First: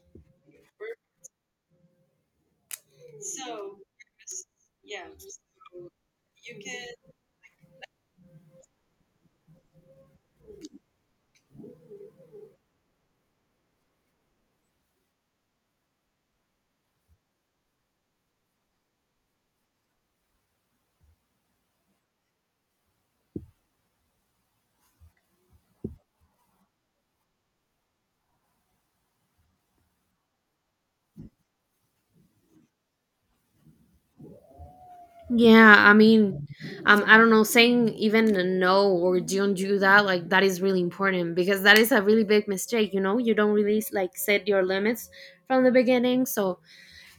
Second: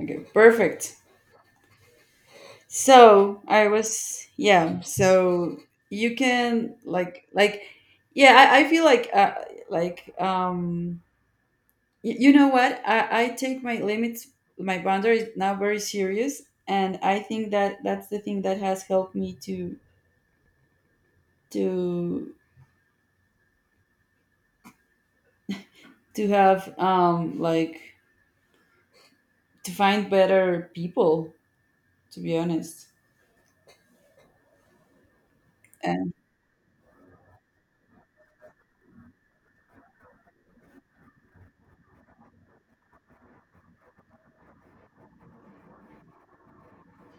Okay, perfect. So I was, yeah. So you can I feel like, y- you know what? I take my limits, my boundaries now very serious, and I think that that's the thing that has helped me to to to have to find better people. To be honest. Yeah, I And mean, I don't know, saying even a no or don't do that, like that is really important because that is a really big mistake, you know? You don't really like set your limits from the beginning. So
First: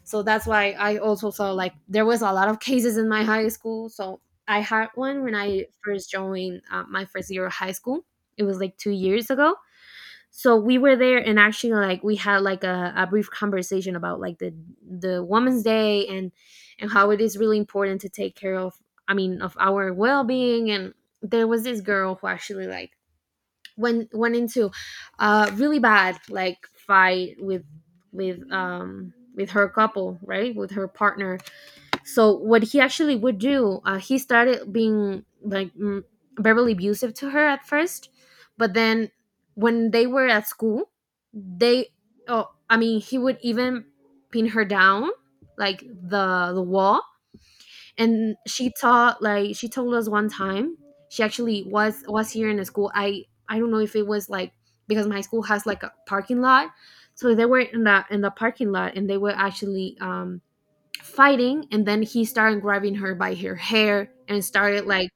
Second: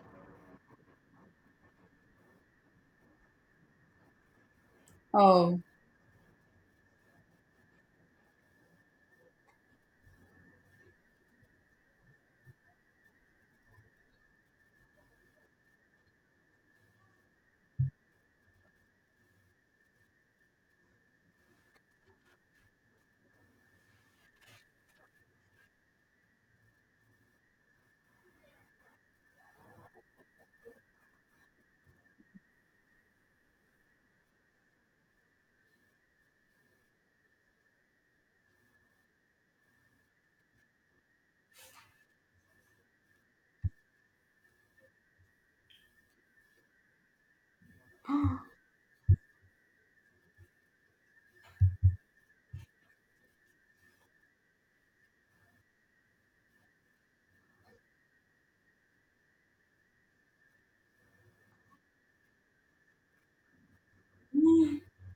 so that's why I also saw like there was a lot of cases in my high school. So I had one when oh. I first joined my first year of high school. It was like 2 years ago so we were there, and actually like we had like a brief conversation about like the Women's day, and how it is really important to take care of of our well-being. And there was this girl who actually like went into a really bad like fight with with her couple, right, with her partner. So what he actually would do, he started being like verbally abusive to her at first, but then when they were at school, they he would even pin her down like the wall. And she taught, like she told us one time, she actually was here in the school. I don't know if it was like because my school has like a parking lot, so they were in the parking lot and they were actually fighting, and then he started grabbing her by her hair and started like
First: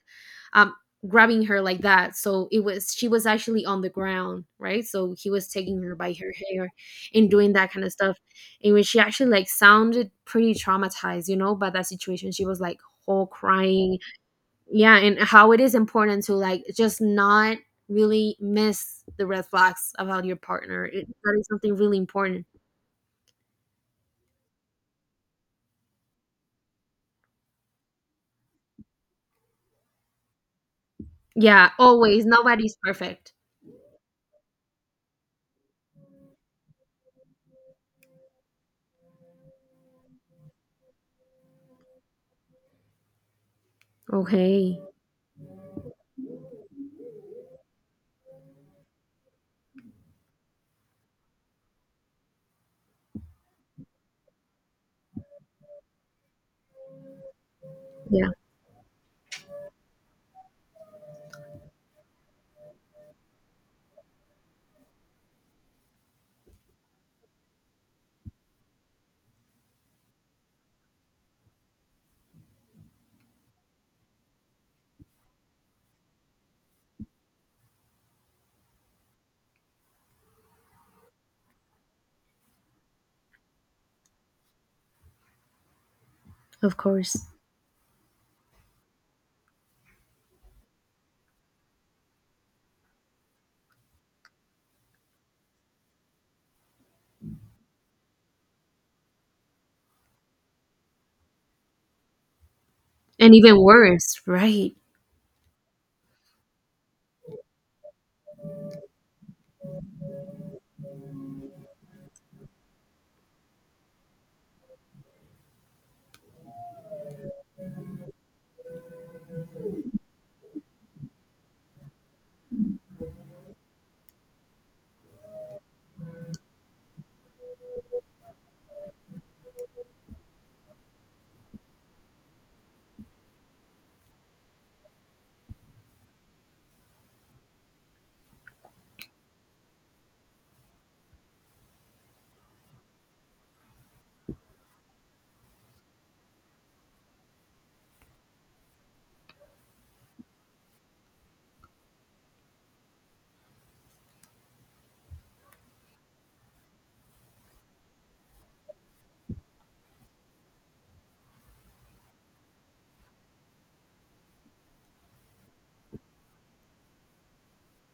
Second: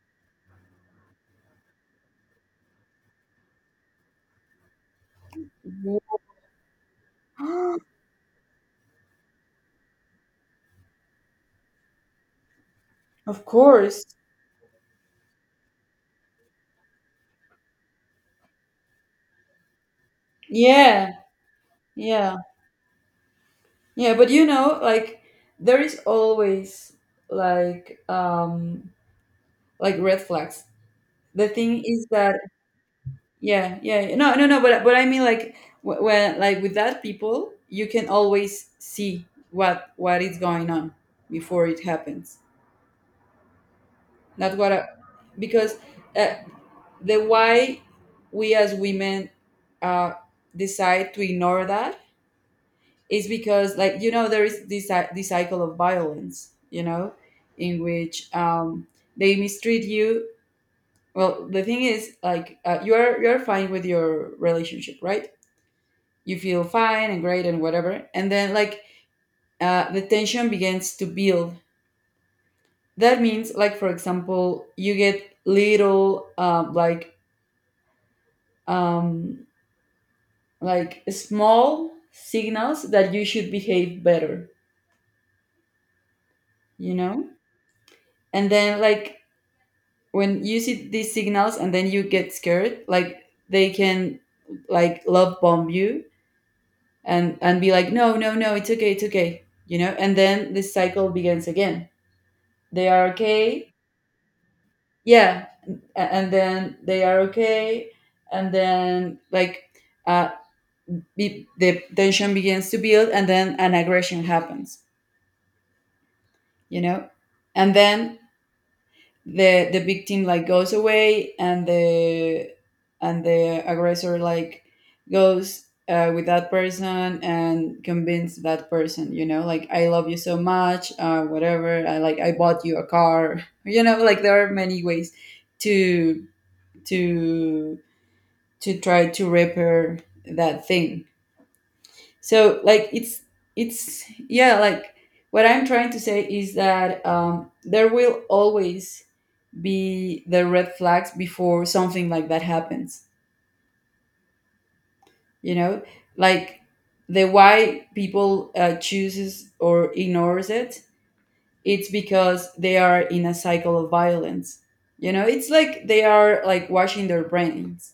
um grabbing her like that. So it was, she was actually on the ground, right, so he was taking her by her hair and doing that kind of stuff. And when she actually like sounded pretty traumatized, you know, by that situation, she was like whole Of crying. course. Yeah, and how it is important to like just not really miss the red flags about your partner, it, Yeah. that is something really Yeah. important. Yeah, but you know, like there is always like um like red flags. The Yeah, thing is always, that nobody's perfect. yeah, yeah, yeah. No, no, no, but I mean, like when, like with that people, you can always see what is going on before it happens. Not what Okay. I, because uh, the why we as women uh decide to ignore that is because, like, you know, there is this this cycle of violence, you know, in Yeah. which they mistreat you. Well, the thing is like, you're fine with your relationship, right? You feel fine and great and whatever, and then, like, the tension begins to build. That means, like, for example, you get little, um, like um, like small signals that you should behave better, Of you course. know. And then, like, when you see these signals and then you get scared, like they can like love bomb you, and be like, no, no, no, it's okay, it's okay, you know. And then this cycle begins again. They are And even okay. worse, right? Yeah. And then they are okay, and then, like, uh the tension begins to build and then an aggression happens, you know. And then the victim, like, goes away, and the aggressor, like, goes with that person and convince that person, you know, like, I love you so much, whatever, I like, I bought you a car, you know, like there are many ways to to to try to repair that thing. So like it's yeah, like what I'm trying to say is that, there will always be the red flags before something like that happens, you know. Like, the why people chooses or ignores it, it's because they are in a cycle of violence, you know. It's like they are, like, washing their brains.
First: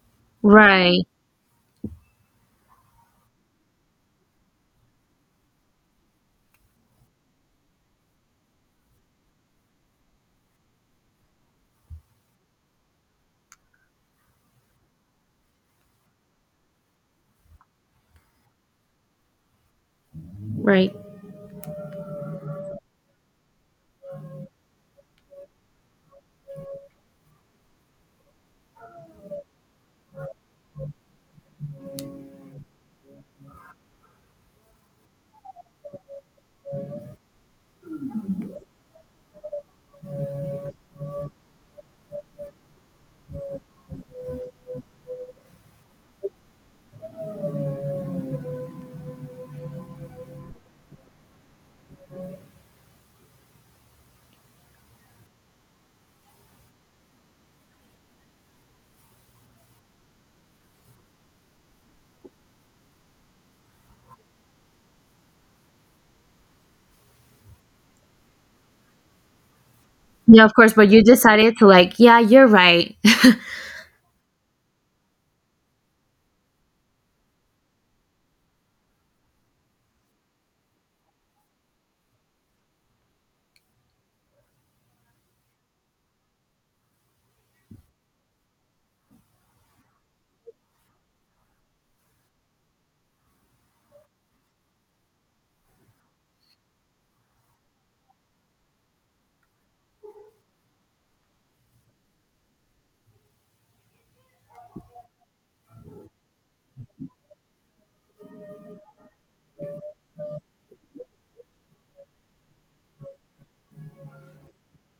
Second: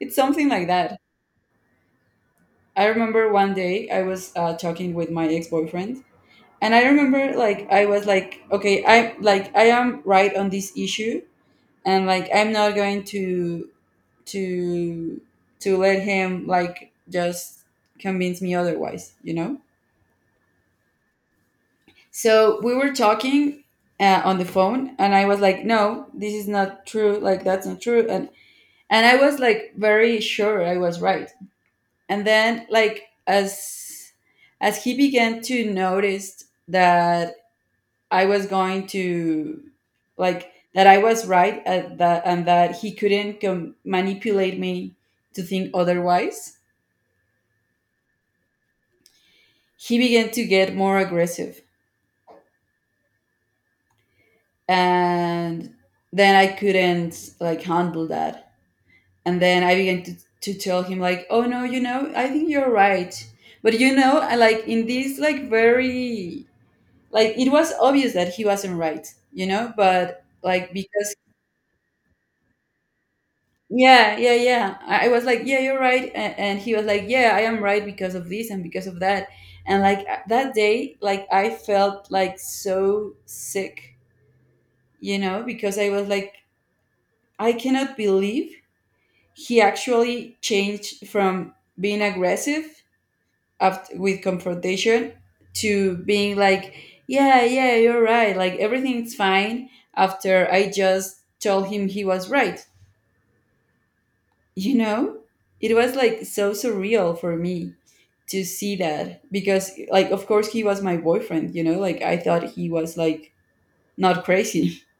It's something like that. Right. I remember one day I was talking with my ex-boyfriend, and I remember, like, I was like, okay, I am right on this issue, and like I'm not going to to to let him like just convince me otherwise, you know. Right. So we were talking on the phone, and I was like, no, this is not true, like that's not true. And I was, like, very sure I was right. And then, like, as he began to notice that I was going to, like, that I was right at that and that he couldn't manipulate me to think otherwise, he began to get more aggressive. And then I couldn't, like, handle that. And then I began to tell him, like, oh no, you know, I think you're right. But you know, like, in this, like, very, like, it was obvious that he wasn't right, you know, but Yeah, of like course, but you because decided to like, yeah, you're right. yeah, yeah, yeah, I was like, yeah, you're right. And he was like, yeah, I am right because of this and because of that. And like that day, like I felt like so sick, you know, because I was like, I cannot believe he actually changed from being aggressive after, with confrontation, to being like, yeah, yeah, you're right. Like everything's fine after I just told him he was right. You know, it was like so surreal for me to see that because, like, of course, he was my boyfriend, you know, like I thought he was, like, not crazy.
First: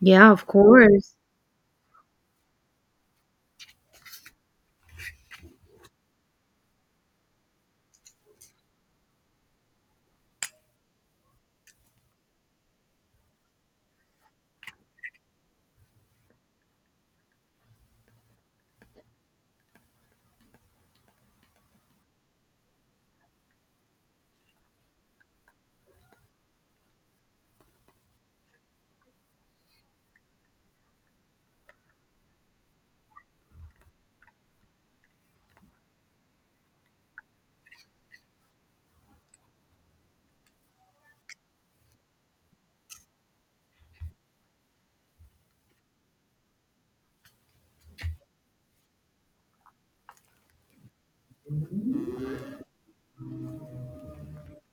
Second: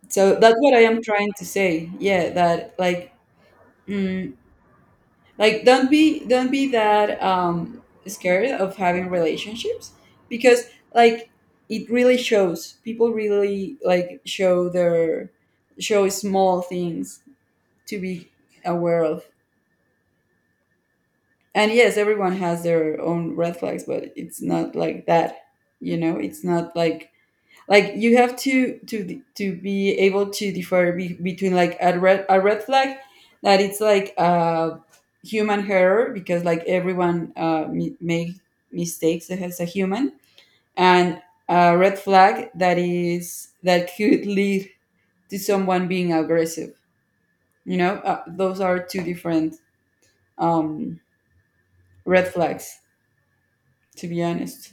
Yeah, So of that's what I am course. trying to say. Yeah, that mm, don't be that scared of having relationships because like it really shows, people really like show their show small things to be aware of. And yes, everyone has their own red flags, but it's not like that, you know. It's not like, like you have to to be able to differ between like a red flag that it's like a human error, because like everyone make mistakes as a human, and a red flag that is, that could lead to someone being aggressive, you know. Those are two different um red flags, to be honest.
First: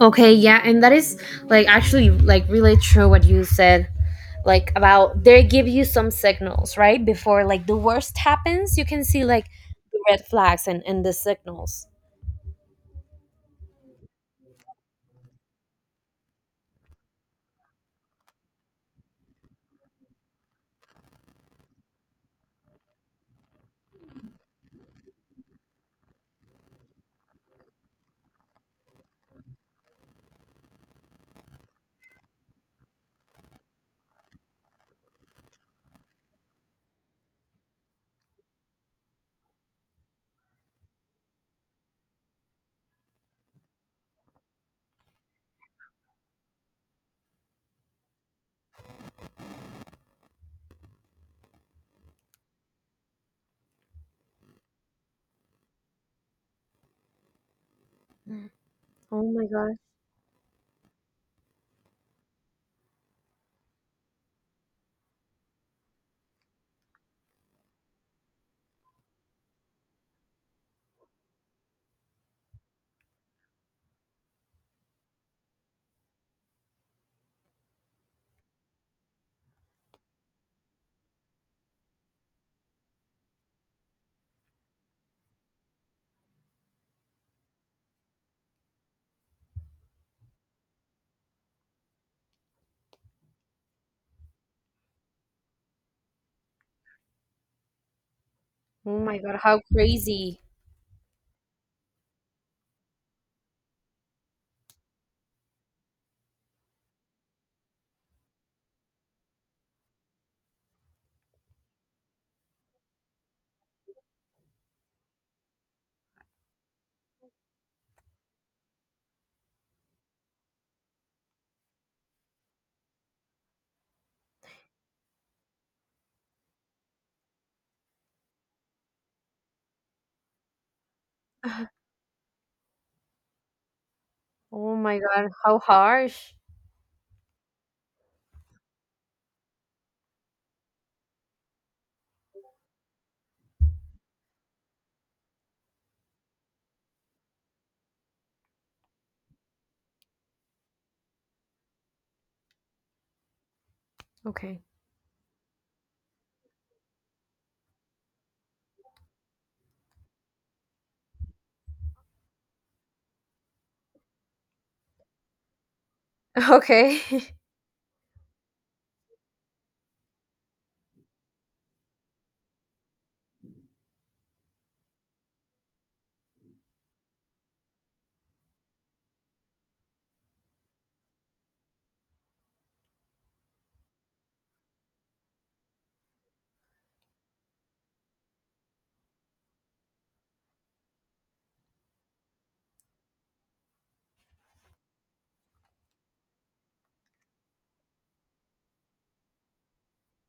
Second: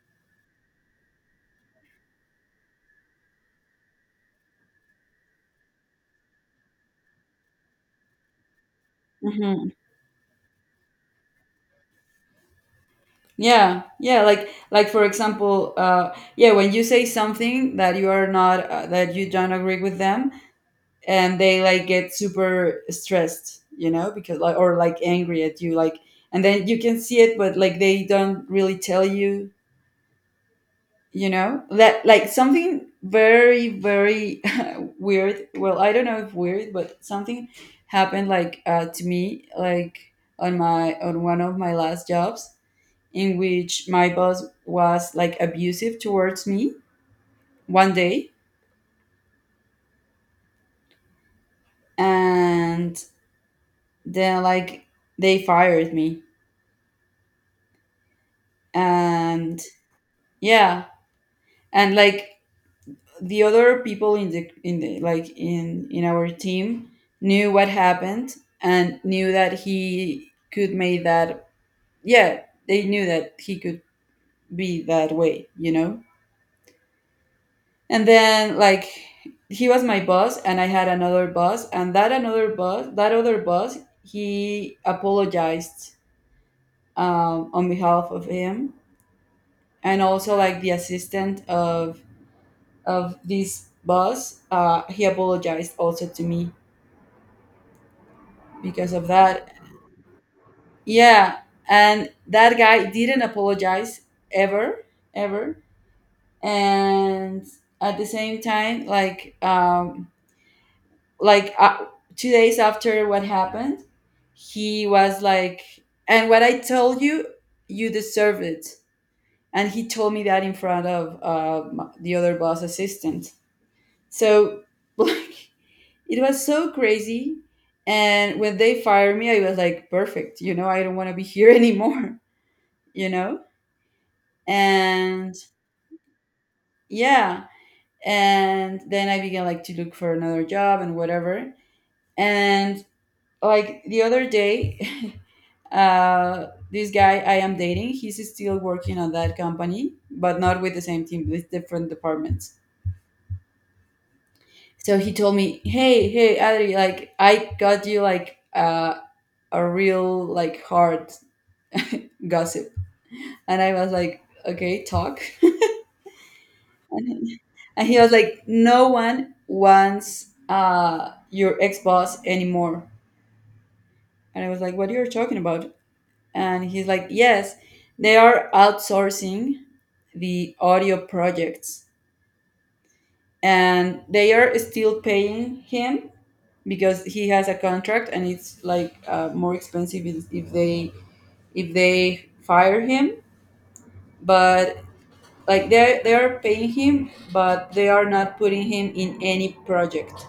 Okay, yeah, and that is like actually like really true what you said, like about they give you some signals, right? Before like the worst happens, you can see like the red flags and the signals. Yeah, yeah, like for example, yeah, when you say something that you are not, that you don't agree with them, and they like get super stressed, you know, because like, or like angry at you, like, and then you can see it, but like they don't really tell you, you know? That like something very, very weird. Well, I don't know if weird, but something happened like to me, like on my, on one of my last jobs, in which my boss was like abusive towards me one day. And then, like, they fired me. Oh my And god. yeah. And like the other people in the like in our team knew what happened, and knew that he could make that. Yeah. They knew that he could be that way, you know. And then like, he was my boss and I had another boss, and that another boss, that other boss he apologized on behalf of him. And also like the assistant of this boss, he apologized also to me because Oh of my god, that. how crazy. Yeah. And that guy didn't apologize, ever. Ever. And at the same time like, like uh, two days after what happened, he was like, "And what I told you, you deserve it." And he told me that in front of, the other boss assistant. So like it was so crazy. And when they fired me, I was like, "Perfect, you know, I don't want to be here anymore," you know. Oh my god, And how harsh. yeah, and then I began like to look for another job and whatever. And like the other day, this guy I am dating, he's still working on that company, but not with the same team, with different departments. Okay. So he told me, "Hey, hey, Adri, like I got you like, a real like hard gossip," and I was like, "Okay, talk." Okay. and and he was like, "No one wants, your ex boss anymore." And I was like, "What are you talking about?" And he's like, "Yes, they are outsourcing the audio projects, and they are still paying him because he has a contract, and it's like, more expensive if they fire him. But like they are paying him, but they are not putting him in any project.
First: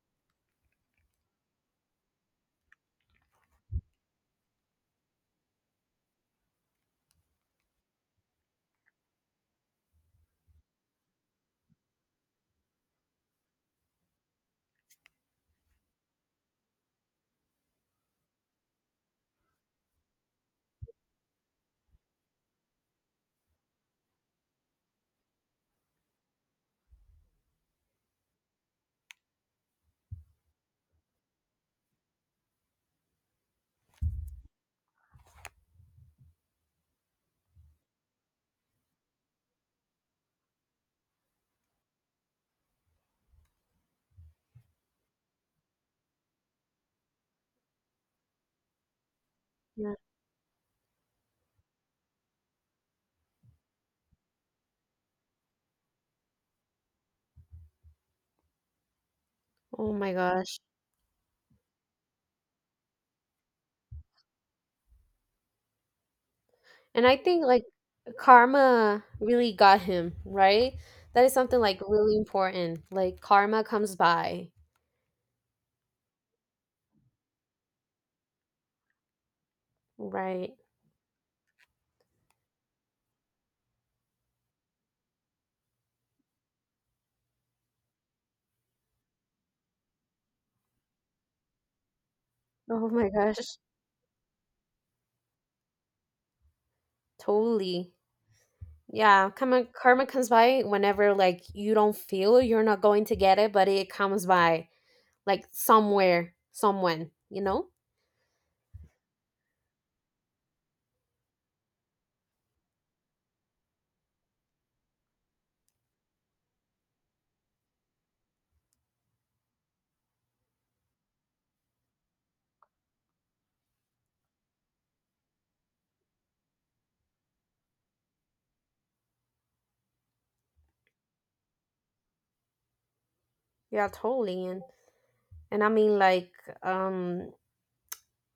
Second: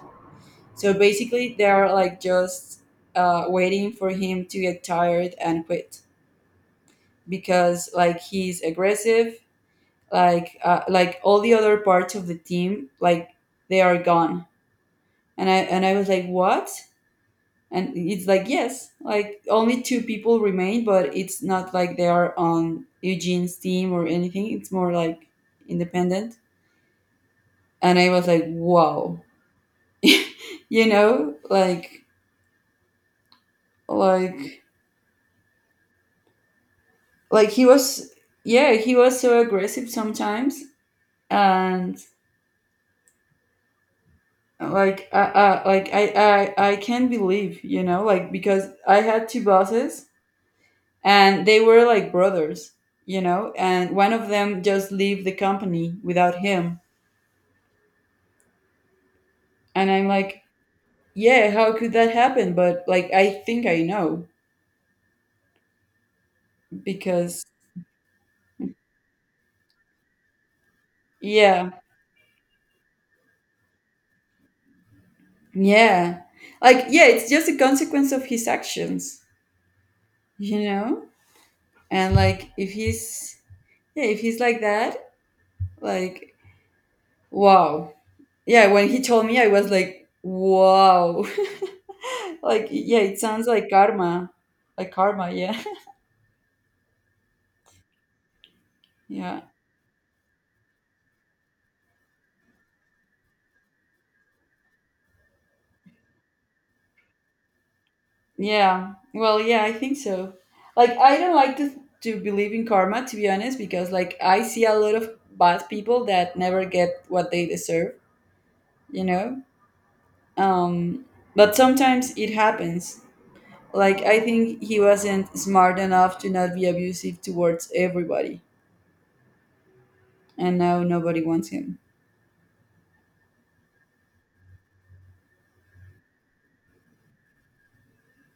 So basically they are like just, waiting for him to get tired and quit, because like he's aggressive, like, like all the other parts of the team, like they are gone." And I was like, what? And it's like, yes, like only two people remain, but it's not like they are on Eugene's team or anything, it's more like independent. And I was like, wow, you know, like, like like he was, yeah, he was so aggressive sometimes. And like, like I can't believe, you know, like because I had two Yeah. bosses, and they were like brothers, you know, and one of them just leave the company without him. And Oh I'm my like, gosh. yeah, how could that happen? But like, I think I know And I because, think like karma really got him, right? That is something yeah, like really important. Like karma comes by, yeah. Like, yeah, it's just a consequence of his actions, right? you know? And like, if he's, yeah, if he's like that, like, wow. Yeah, when he told me, I was like, wow. Like, Oh yeah, my it sounds gosh, like karma. Like karma, yeah. totally. Yeah, Yeah. karma comes by whenever like you don't feel, you're not going to get it, but it comes by like somewhere, someone, you know? Yeah. Well, yeah, I think so. Like, I don't like to believe in karma, to be honest, because, like, I see a lot of bad people that never get what they deserve, you know? Um, but sometimes it happens. Like, I think he wasn't smart enough to not be abusive towards everybody, and now nobody wants him. Yeah, totally. And I mean like um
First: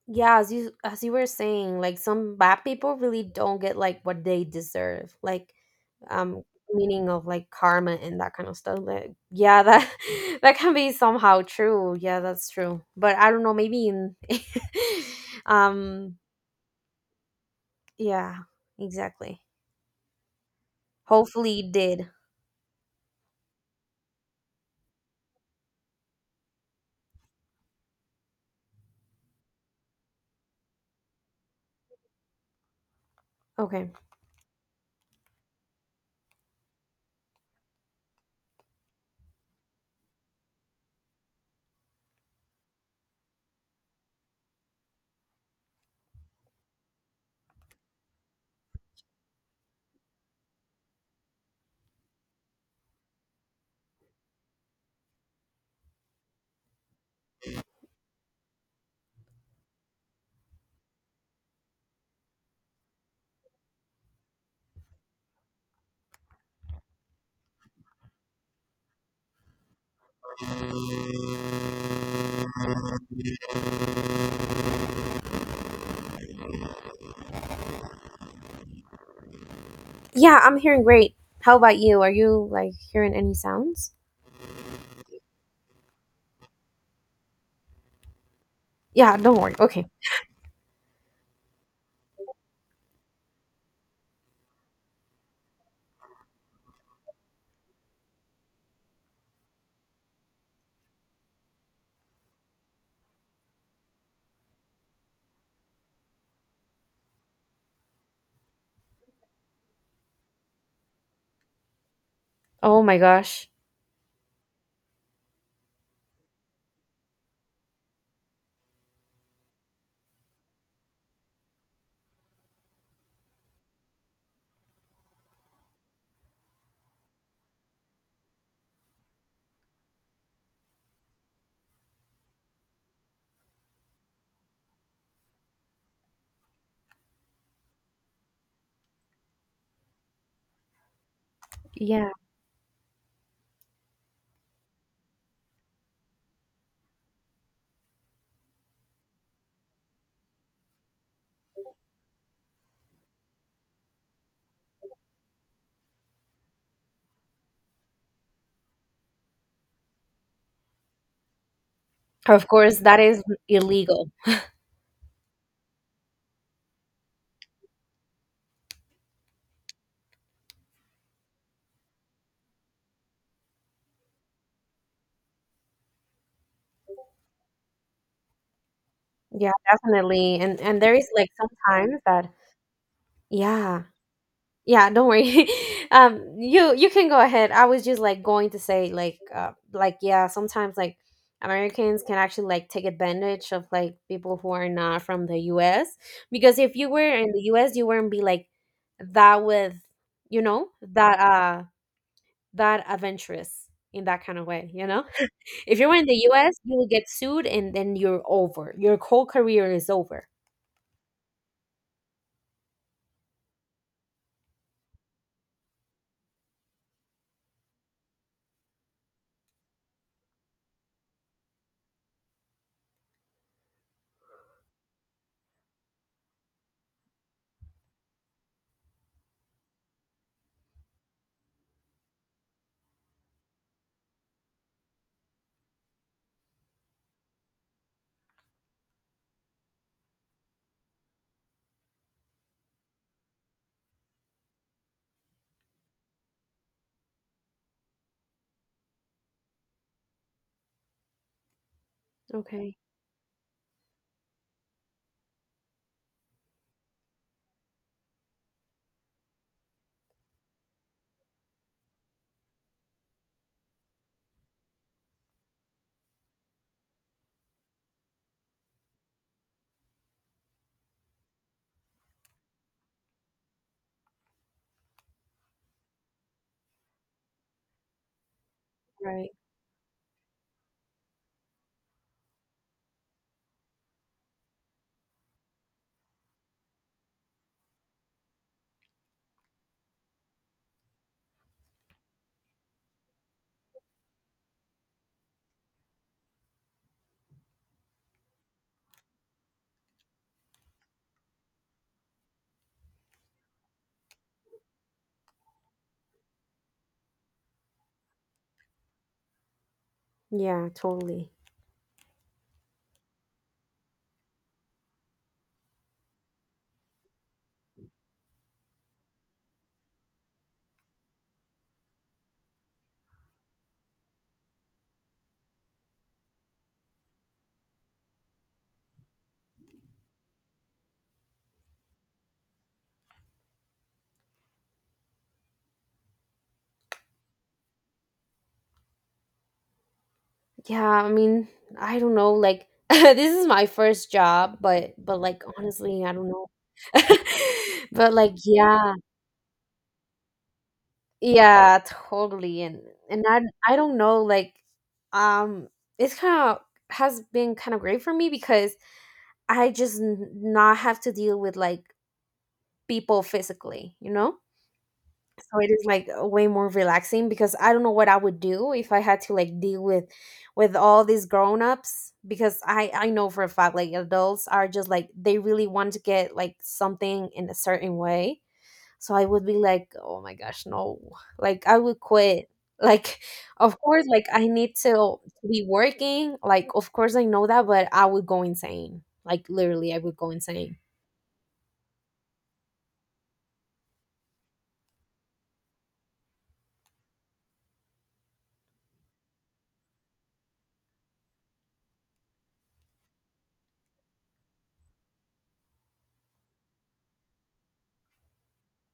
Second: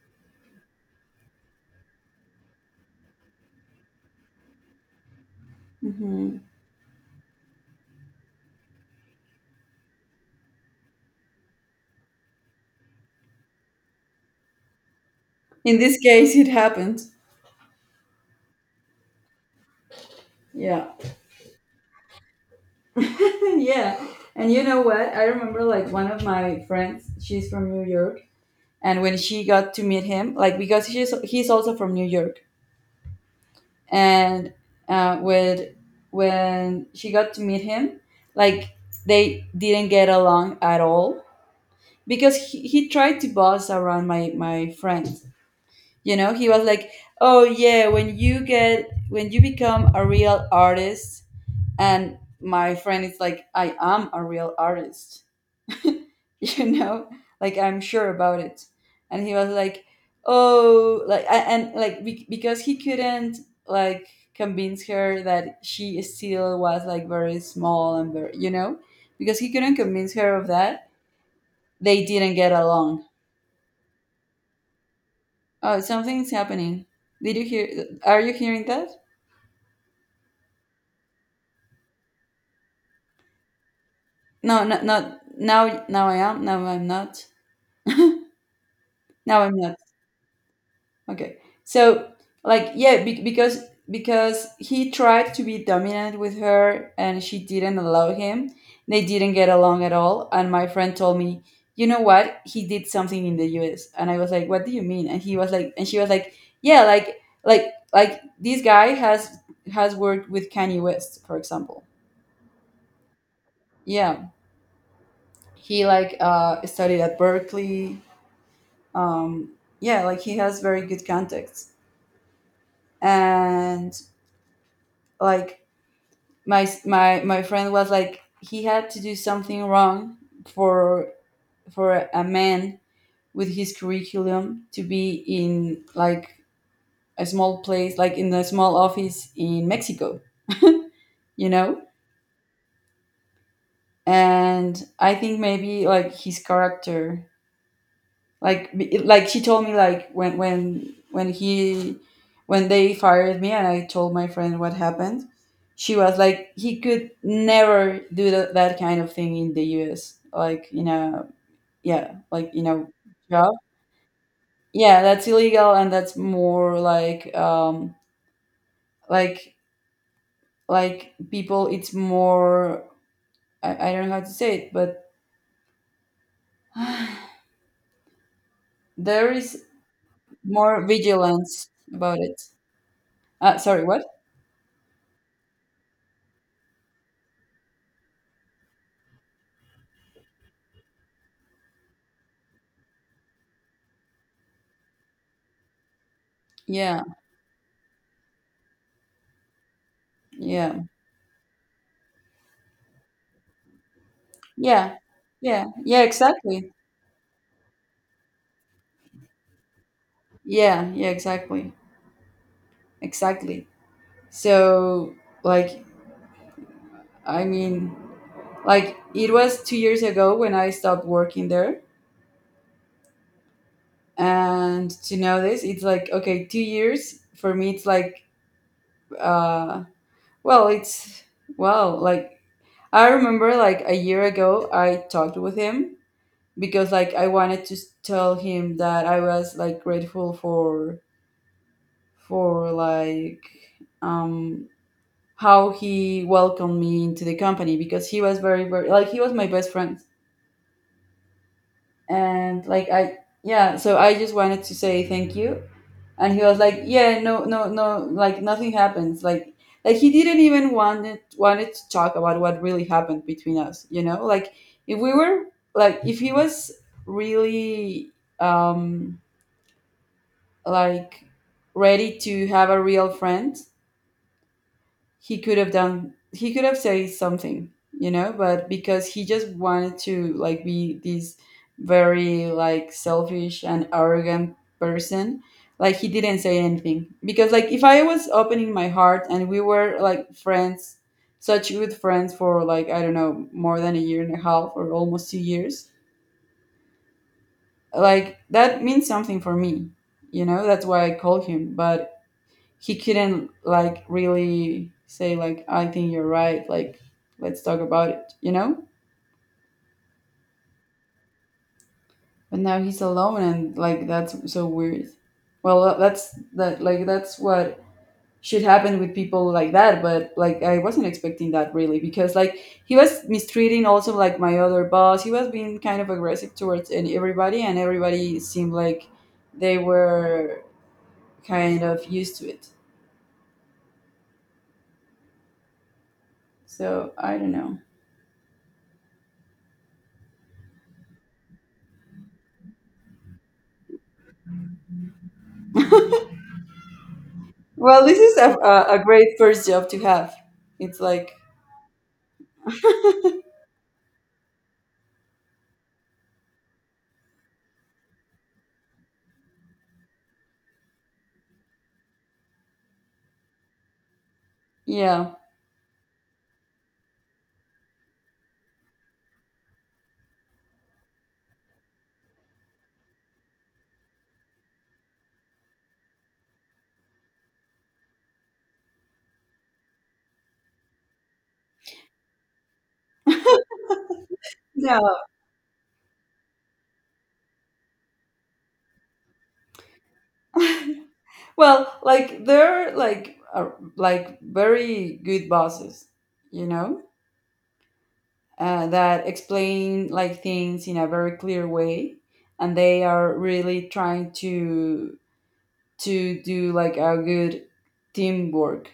yeah, as you were saying, like some bad people really don't get like what they deserve, like Hmm. um meaning of like karma and that kind of stuff, like yeah, that that can be somehow true, yeah, that's true, but I don't know, maybe in In this um case, it happened. yeah, exactly. Yeah. Hopefully it did. Yeah. And you know what? I remember, like, one of my friends, she's from New York, and when she got to meet him, like, because he's also from New York Okay. and with when she got to meet him, like, they didn't get along at all because he tried to boss around my friend. You know, he was like, oh yeah, when you get, when you become a real artist. And my friend is like, I am a real artist. You know, like, I'm sure about it. And he was like, oh, like a- and like because he couldn't, like, convince her that she still was, like, very small and very, you know, because he couldn't convince her of that, they didn't get along. Oh, something's happening. Did you hear, are you hearing that? Yeah, I'm hearing great. How about you, are you like hearing any sounds? No, no, not now. Now I am. Now I'm not. Now Yeah, don't worry. I'm not. Okay. Okay. So, like, yeah, because he tried to be dominant with her and she didn't allow him. They didn't get along at all. And my friend told me, you know what? He did something in the U.S. And I was like, what do you mean? And he was like, and she was like, yeah, like this guy has worked with Kanye West, for example. Oh my gosh. Yeah, he, like, studied at Berkeley. Um, yeah, like he has very good contacts and, like, my friend was like, he had to do something wrong for for a man with his curriculum to be in, like, a small place, like in a small office in Mexico, you know. Yeah, And I think maybe, like, his character, like like she told me, like, when when he, when they fired me and I told my friend what happened, she was like, he could never do that, that kind of thing in the US, like, you know. Yeah, of like, you course know, that is job. illegal. Yeah, that's illegal, and that's more like, like like people, it's more, I don't know how to say it, but there Yeah, is definitely. And more there is like vigilance sometimes about that it. Yeah. Sorry, what? Yeah, don't worry. You you can go ahead. I was just like going to say like yeah, sometimes like Americans can actually like take advantage of like people who are not from the US, because if you Yeah, were in the US, you wouldn't be like that with, you know, yeah. that that adventurous in that kind of way, you Yeah. know? Yeah. If you were Yeah, in the US, exactly. you will get sued and then you're over. Your whole career is over. Yeah, yeah, exactly. Exactly. So, like, I mean, like, it was 2 years ago when I stopped working there, and to know this, it's like, okay, 2 years for me, it's like, uh well, it's, well, like, I remember, like, a year ago I talked with him because, like, I wanted to tell him that I was, like, grateful for, like, um how he welcomed me into the company, because he was very very like, he was my best friend, and Okay. like I, yeah, so I just wanted to say thank you. And he was like, yeah, no, no, no, like nothing happens, like he didn't even wanted to talk about what really happened between us, you know, like, if we were, like, if he was really, um like, ready to have a real friend, he could have done, he could have said something, you know, but because he Right. just wanted to, like, be this very, like, selfish and arrogant person, like, he didn't say anything. Because, like, if I was opening my heart and we were like friends, such good friends for, like, I don't know, more than a year and a half or almost 2 years, like, that means something for me, you know. That's why I called him, but he couldn't, like, really say like, I think you're right, like, let's talk about it, you know? Yeah, totally. But now he's alone, and, like, that's so weird. Well, that's, that like, that's what should happen with people like that, but like, I wasn't expecting that really because, like, he was mistreating also, like, my other boss. He was being kind of aggressive towards and everybody, and everybody seemed like they were kind of used to it. So, I don't know. Yeah, I mean, I don't know, like this is my first job, but like honestly, I don't know. Well, But this like is yeah, a great first job to have. It's like, yeah, totally. And I don't know, like um it's kind of, has been kind of great for me because I just n- not have to deal with like people physically, you know? yeah. So it is like way more relaxing, because I don't know what I would do if I had to like deal with all these grown-ups, because i know for a fact like adults are just like they really want to get like something in a certain way, so I would be like oh my gosh no, like I would quit, like of course like I need Yeah. to be working, like of course I know that, but I would go insane, like literally I would go insane. Well, like they're like, are like very good bosses, you know, that explain, like, things in a very clear way, and they are really trying to do, like, a good teamwork.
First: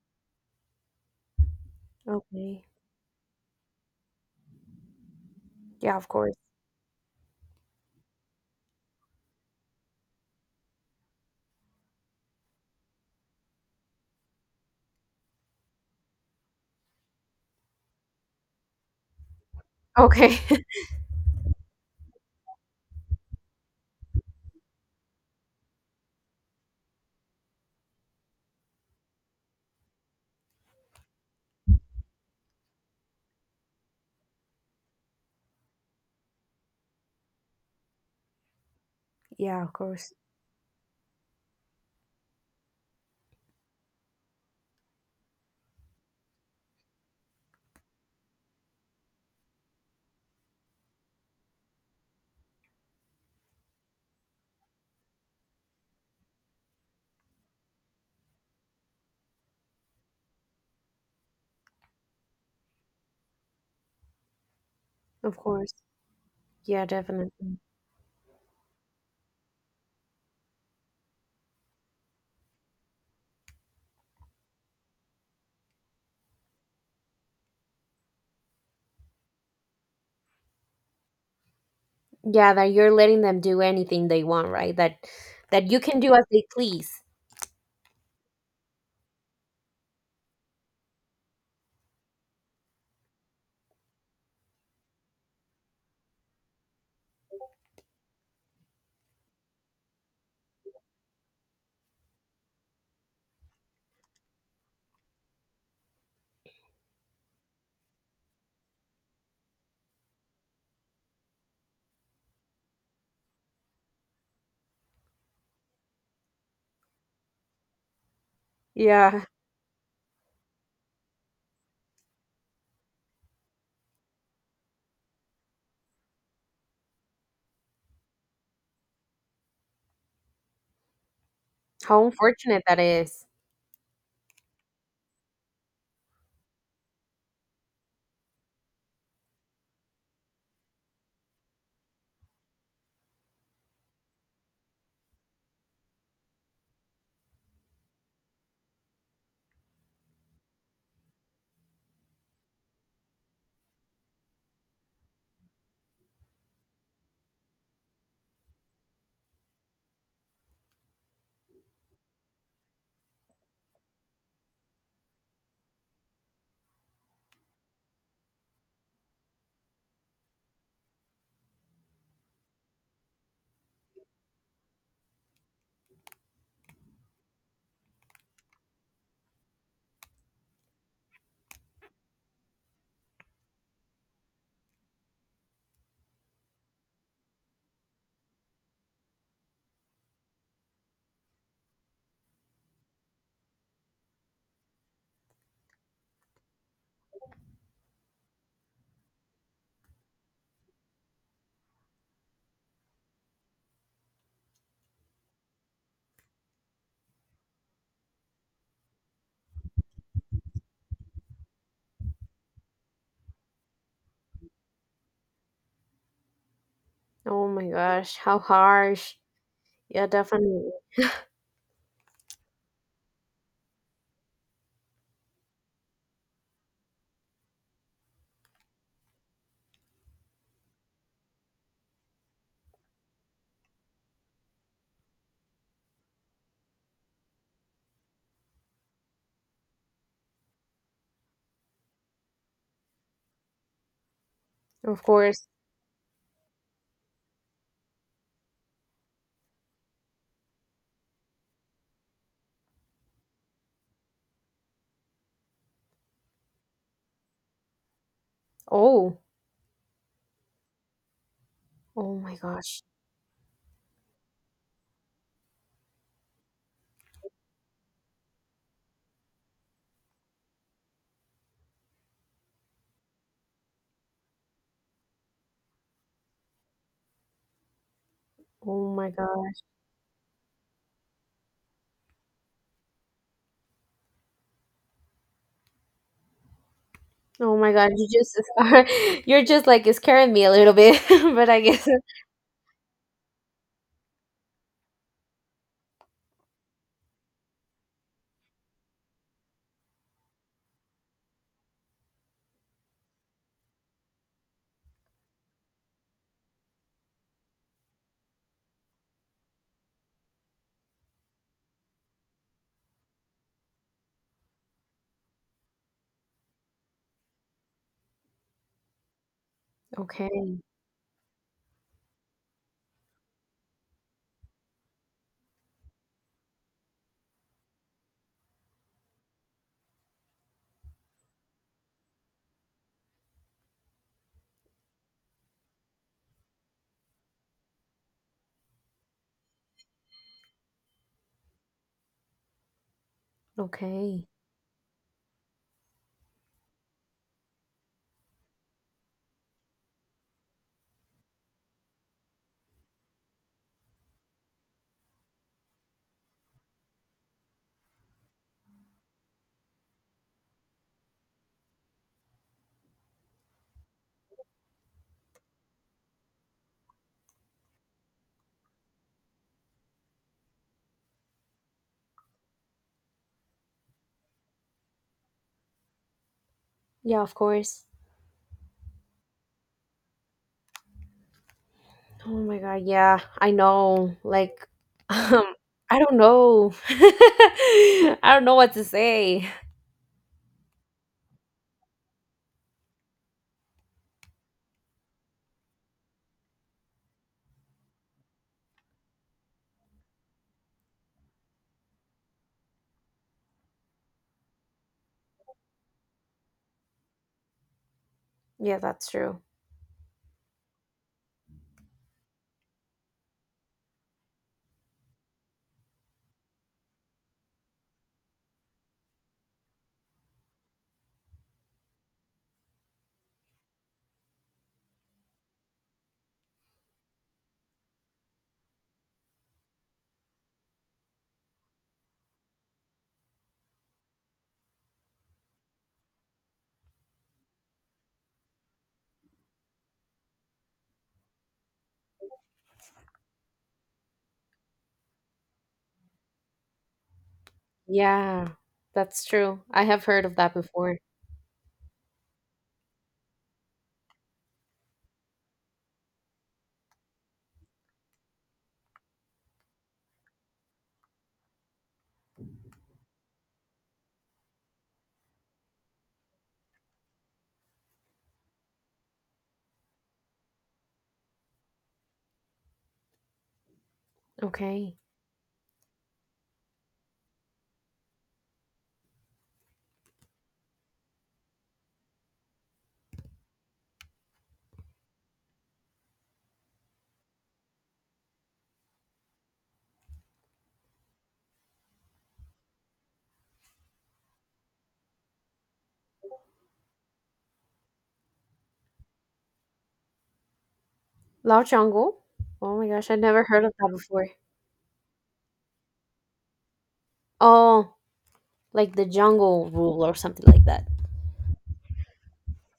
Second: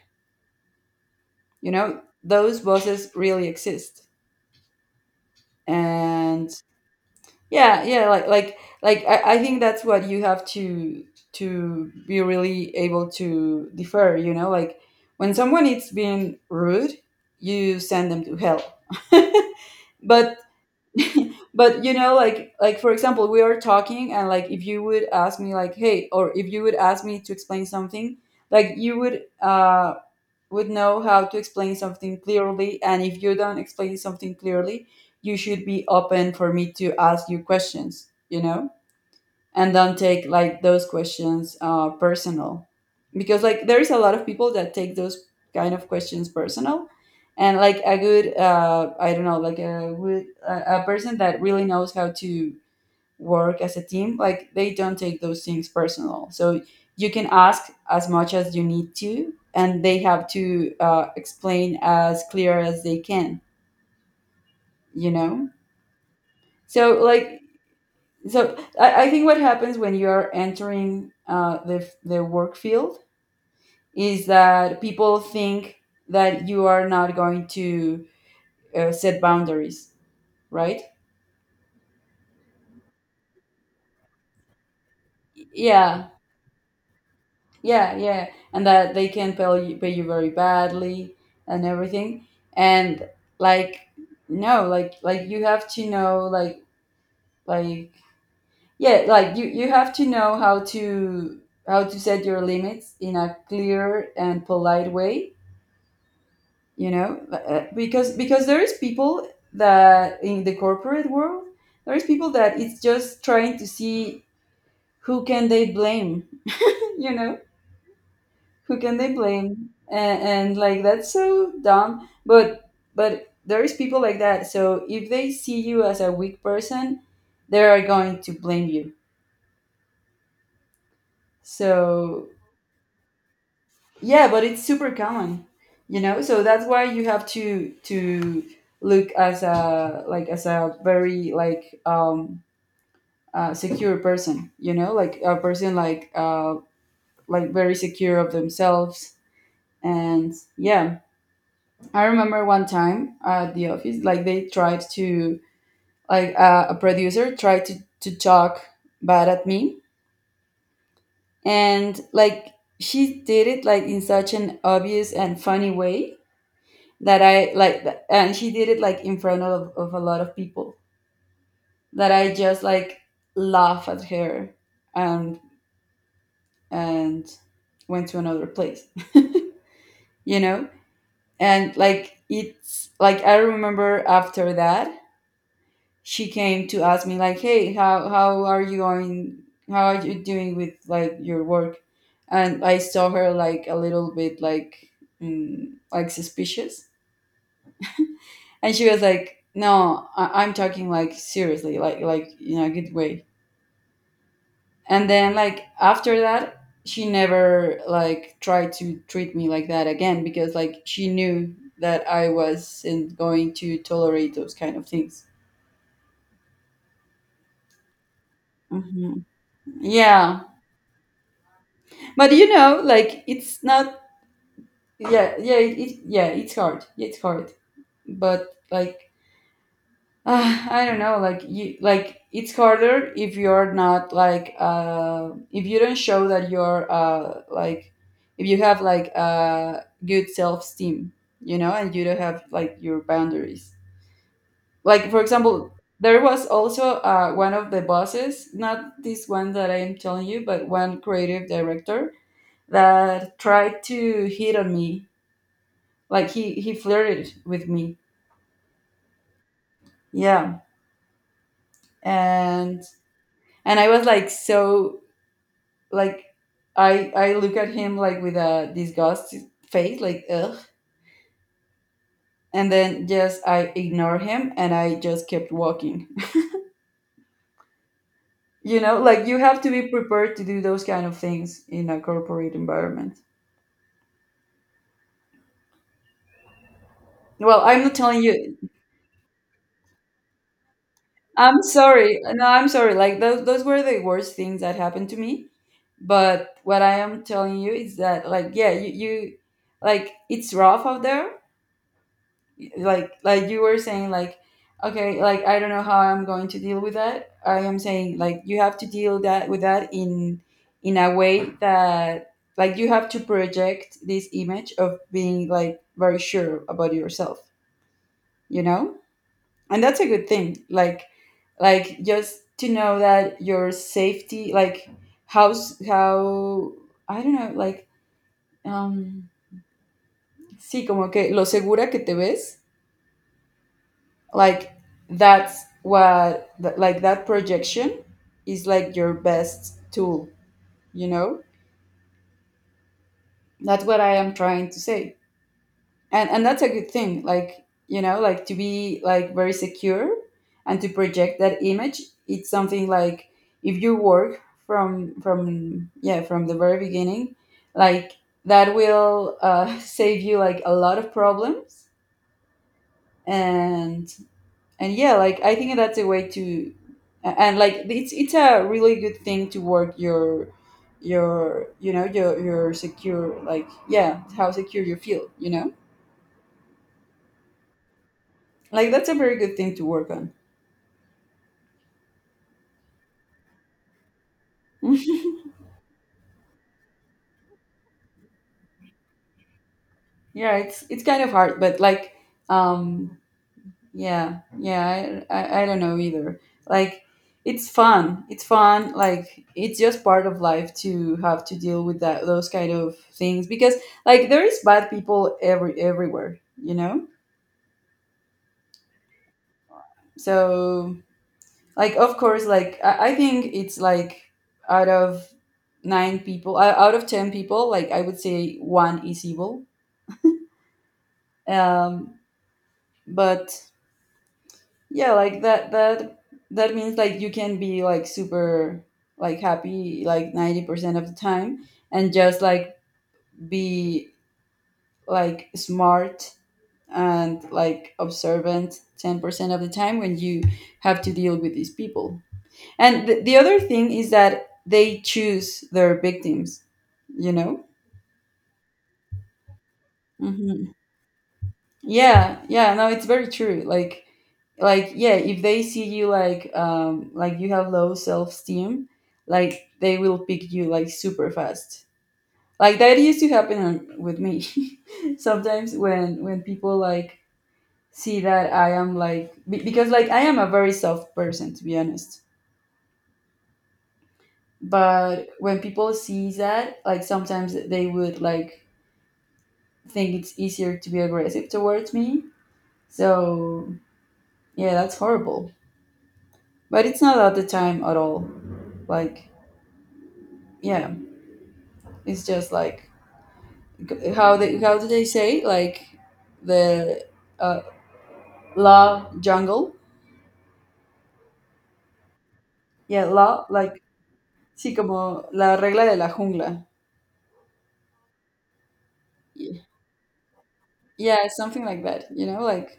You know, those Okay. bosses really exist, Yeah, of course. and yeah, yeah, like like, I think that's what you have to be really able to defer, you know, like, when someone is being rude, you send them to hell. but Okay. but, you know, like for example, we are talking, and like if you would ask me like, hey, or if you would ask me to explain something, like, you would know how to explain something clearly. And if you don't explain something clearly, you should be open for me to ask you questions, you know. Yeah, And of don't course. take, like, those questions, personal, because, like, there's a lot of people that take those kind of questions personal. And, like, a good I don't know, like a, good- a person that really knows how to work as a team, like, they don't take those things personal. So you can ask as much as you need to, and they have to, explain as clear as they can, you Of know. course. Yeah, So, like, definitely. so I think what happens when you are entering the work field is that people think that you are not going to, set boundaries, right? Yeah, that you're letting them do anything they want, right? That that you can Yeah, do as they please. yeah, yeah. And that they can pay you very badly, and everything. And, like, no, like, like you have to know, like, yeah, like you have to know how to, how to set your limits in a clear and polite way, you know. Because there is people that in the corporate world, there is people that it's just trying to see who can they blame. You know, who can they Yeah. blame. And, like, that's so dumb. But there is people like that, so if they see you as a weak person, they are going to blame you. How So, unfortunate that is. yeah, but it's super common, you know. So that's why you have to look as a, like as a very like, secure person, you know, like a person like, like, very secure of themselves. And yeah, I remember one time at the office, like they tried to, like, a producer tried to talk bad at me. And, like, she did it like in such an obvious and funny way that I like, and she did it like in front of a lot of people, that I just, like, laugh at her and and went to another place. You know, and like it's like, I remember after that, she came to ask me, like, hey, how are you going? How are you doing with, like, your work? And I saw her like a little bit, like, mm, like suspicious. And she was like, "No, I'm talking like seriously, like in a good way." And then, like, after that, she never, like, tried to treat me like that again, because, like, she knew that I wasn't going to tolerate those kind of things. Oh my gosh, how harsh. Hmm. Yeah, Yeah, definitely. but you know, like, it's not. Yeah, yeah, it, yeah. It's hard. Yeah, it's hard, but like, I don't know, like you, like, it's harder if you're not like, if you don't show that you're, like, if you have like, good self esteem, you know, and you don't have, like, your boundaries. Of Like, for course. example, there was also, one of the bosses, not this one that I am telling you, but one creative director that tried to hit on me. Like, he flirted with me, Oh, yeah, oh my and gosh. and I was like, so, like, I look at him like with a disgust face, like, ugh. And then just I ignore him and I just kept walking. You Oh know, my like you have gosh. to be prepared to do those kind of things in a corporate environment. Oh Well, my I'm gosh. not You telling just you. you're just like scaring me a little bit, but I I'm guess. sorry. No, I'm sorry. Like, those were the worst things that happened to me. But what I am telling you is that like, you like it's rough out there, like you were saying like okay like I don't know how I'm going to deal with that. I am saying like you have to deal that with that in a way that like you have to project this image of being like very sure about yourself, you know, and that's a good Okay. thing. Like just to know that your safety like how I don't know like um sí como que lo segura que te ves, like that's like that projection is like your best tool, you know. That's what I Okay. am trying to say. And that's a good thing, like you know, like to be like very secure and to project that image. It's something like if you work from yeah, from the very beginning like that will save you like a lot of problems. and and yeah, like I think that's a way to. And like it's a really good thing to work your you know, your secure, like yeah, how secure you feel, you know, Yeah, of course. like that's a very good thing to work on. Oh my God, yeah, I know. Like, um, I don't know. I don't know what to say. Yeah, it's kind of hard, but like um yeah, yeah, I don't know either. Like it's fun, it's fun, like it's just part of life to have to deal with that, those kind of things, because like there is bad people everywhere, you know. Yeah, that's true. So like of course, like I think it's like out of nine people out of ten people, like I would say one is evil. um but yeah, like that that means like you can be like super, like happy like 90% of the time and just like be like smart and like observant 10% of the time when you have to deal with these people. And the other thing is that they choose their victims, you know? Yeah, that's true. I have heard of that Hmm. before. Yeah, yeah, no, it's very true. Like yeah, if they see you like you have low self esteem, like they will pick you like super fast. Like that used to happen with me. Sometimes when people like see that I am like because like I am a very soft person to be honest. Okay. But when people see that, like sometimes they would like think it's easier to be aggressive towards me. So yeah, that's horrible. But it's not at the time at all. Like yeah, it's just like how they, how do they say, like the uh, la jungle? Lao Jungle? Oh my Yeah, gosh, I never la heard of like that before. sí como la regla de la jungla. Oh, like the Y- jungle rule or something like that. Yeah, something like that. You know,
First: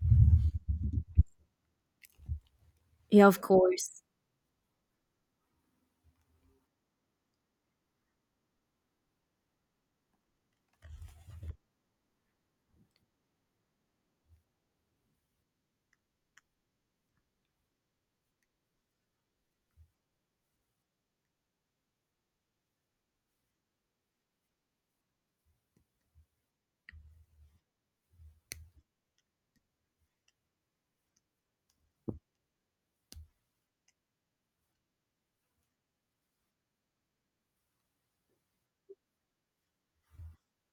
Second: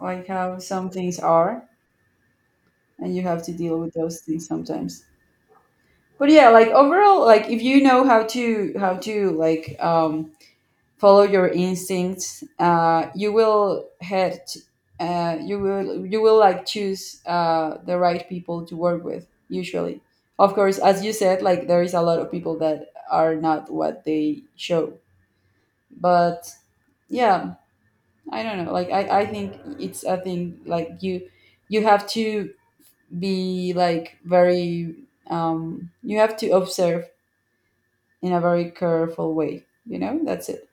like how some things are, and you Yeah, have of to deal with course. those things sometimes. But yeah, like overall, like if you know how to like follow your instincts, you will you will you will like choose the right people to work with usually. Of course, as you said, like there is a lot of people that are not what they show, but yeah, I don't know. Like I think it's a thing like you have to be like very you have to observe in a very careful way, you know. That's it.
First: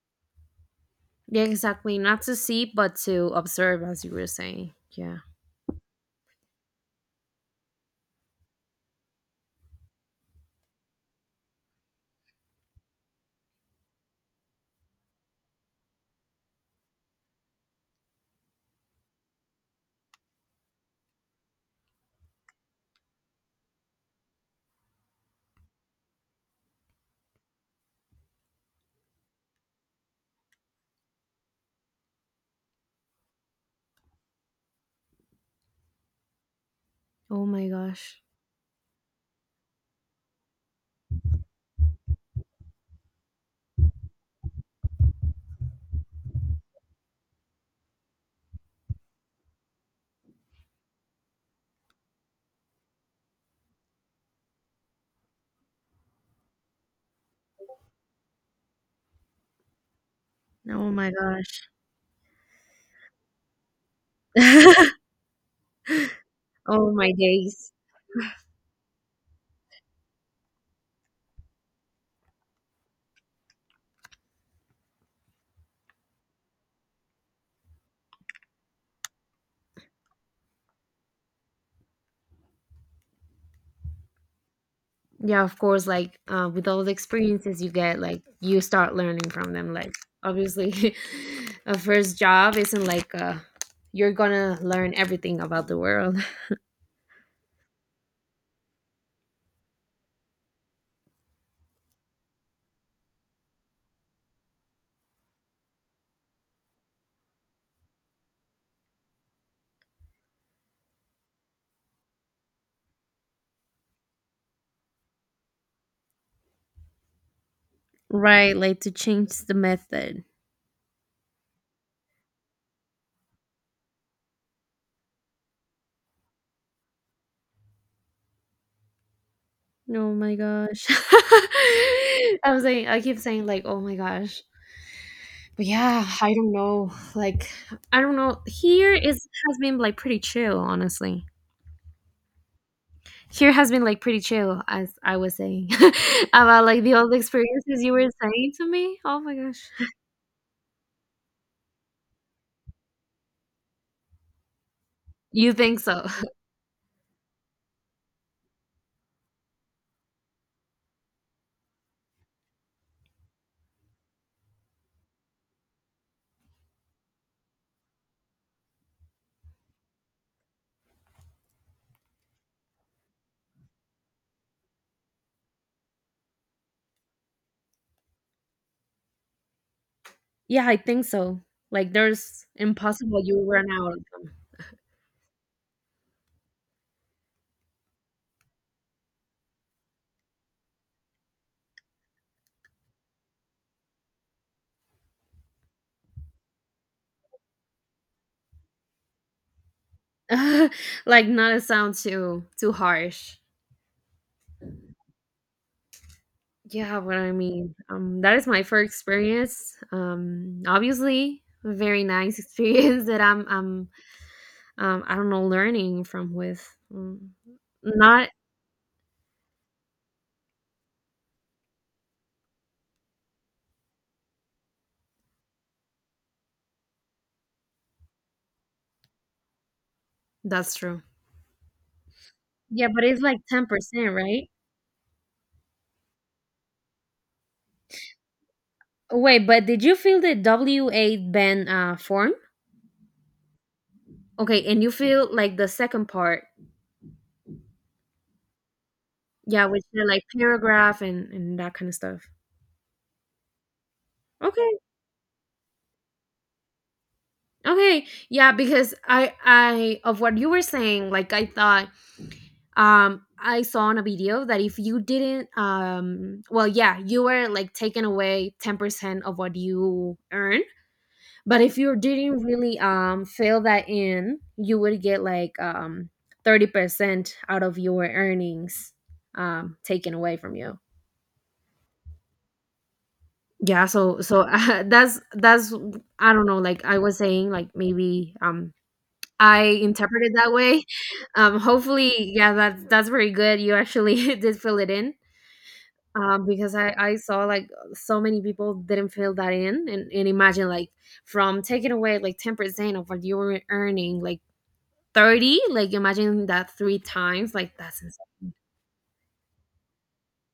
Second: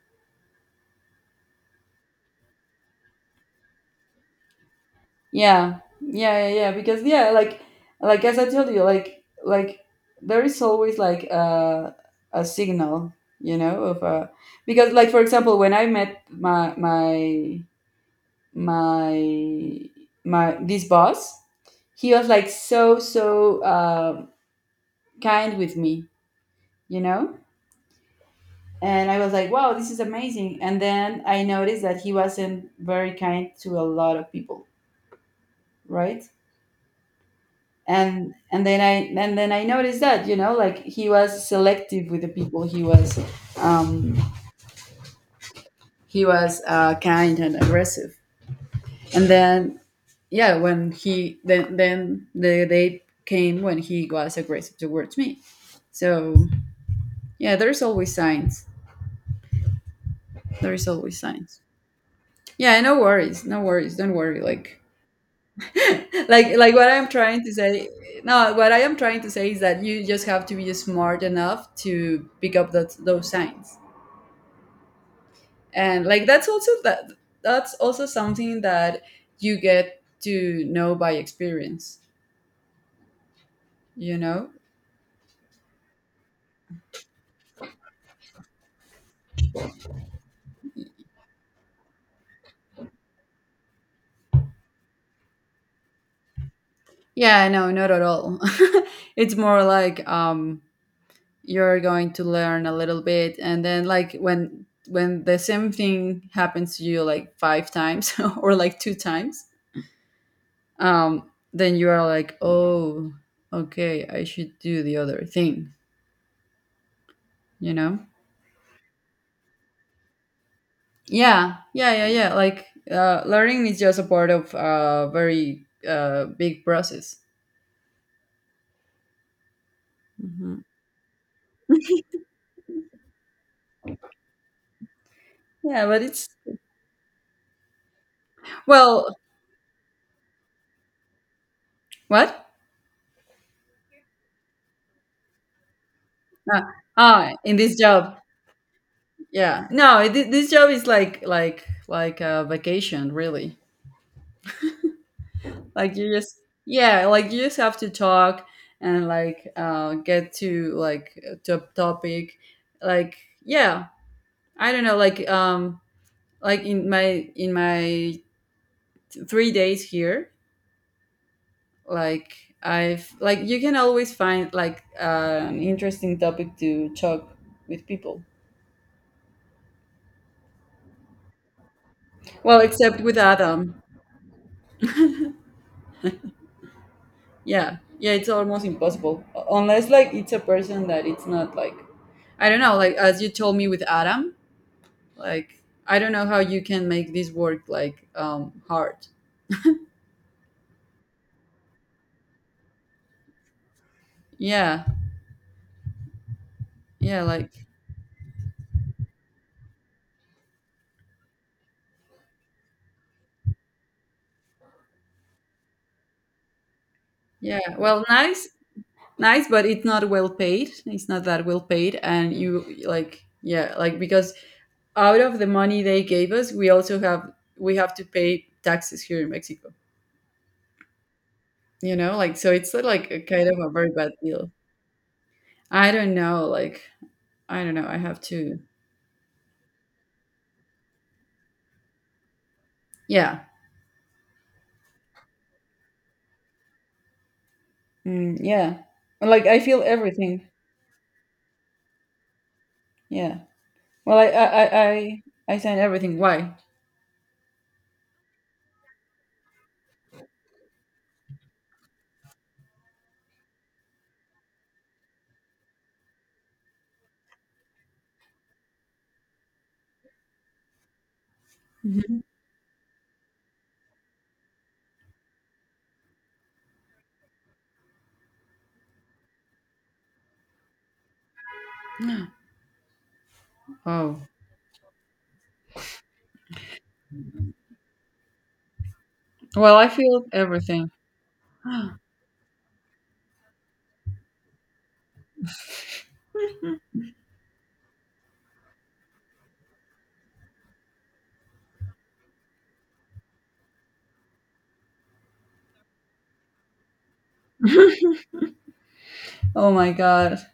Yeah, exactly. Not to see, but to observe, as you were saying. Yeah. Yeah, yeah, yeah, yeah. Because yeah, like as I told you, like there is always like a signal, you know, of a. Because like for example, when I met my my this boss, he was like so so kind with me, you know. And I was like, wow, this is amazing. And then I noticed that he wasn't very kind to a lot of people, right? Oh my gosh. And then I noticed that, you know, like he was selective with the people um he was kind and aggressive. And then yeah, when he then the day came when he was aggressive towards me. So yeah, there's always signs. There's Oh my always signs. gosh. Yeah, no worries, no worries, don't worry, like like what Oh I'm my trying to days. say. No, what I am trying to say is that you just have to be smart enough to pick up that those signs. And like that's also that's also something that you get to know by experience, you know. Yeah, of course, like with all the experiences you get, like you start learning from them. Like obviously a first job isn't like you're gonna learn everything about the world. Yeah, no, not at all. It's more like you're going to learn a little bit and then like when the same thing happens to you like five times or like two times. um then you are like, oh, okay, I should do the other thing, you know. Right, like to change the method. Yeah, yeah, yeah, yeah. Like learning is just a part of a very big process. Oh my Hmm. gosh. I was saying, I keep saying like, oh my gosh. But Yeah, but yeah, it's I don't know. Like I don't know. Here well, is, has been like pretty chill, honestly. what? Here has been like pretty chill, as I was saying Ah, about like the old ah, in this experiences you were job, saying to me. Oh my gosh, yeah. No, it, this job is like a vacation, really. you think Like so? you just yeah, like you just have to talk and like get to like to a topic, like yeah. I don't know, like in my three days here like I've like you can always find like an interesting topic to talk with people. Yeah, I think so. Like there's Well, except with impossible you run Adam. out of Yeah, yeah, it's almost impossible. Unless like it's a person that it's not like I don't know, like as you told me with Adam. Like I don't know how you can make this work like hard. them. Like not to sound too too harsh. Yeah. Yeah, what Yeah, I like mean. That is my first experience. Obviously, a very nice experience that I'm I don't know, learning from with yeah, well, not nice. Nice but it's not well paid, it's not that well paid, and you like yeah, like because out of the money they gave us, we also have we have to pay taxes here in Mexico. that's true. You know, like so it's Yeah, but like a it's like kind of a very bad 10%, right? deal. I don't know, like I don't know. I have to, Wait, but did you feel the W8 band? Uh, form? yeah, Okay, and you feel like the second part. mm, yeah. Like I Yeah, feel which are like everything. paragraph and that kind of stuff. Yeah. Well, I I Okay. I I, I sign everything. Why? Okay. Yeah, because I of what you were saying, like I thought I saw on a video that if you didn't well yeah, you were like taken away 10% of what you earn. But if you Mhm. didn't really fill that in, you would get like 30% out of your earnings taken away from you. Yeah, Oh. so so that's I don't know. Like I was saying, like maybe I Well, I feel interpreted that way. everything. Hopefully, yeah, that that's very good. You actually did fill it in. Because I saw like so many people didn't fill that in, and imagine like from taking away like 10% of what you were earning, like 30, like imagine that three times, like that's Oh insane. my god.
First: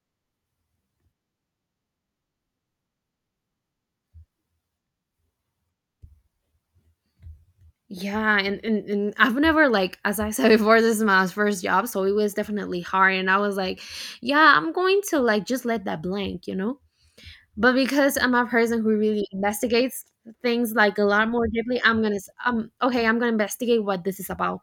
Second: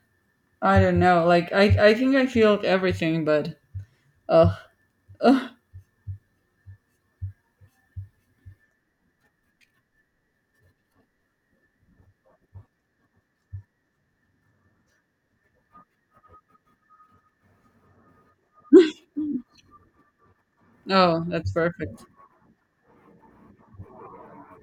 I don't know. Like I think I feel everything, but oh, oh, Yeah, and i've never like, as I said before, this is my first job, so it was definitely hard, and I was like yeah, I'm going to like just let that blank, you know, but because I'm a person who really investigates things like a oh lot more that's deeply, I'm perfect. gonna s- okay, I'm gonna investigate what this is about.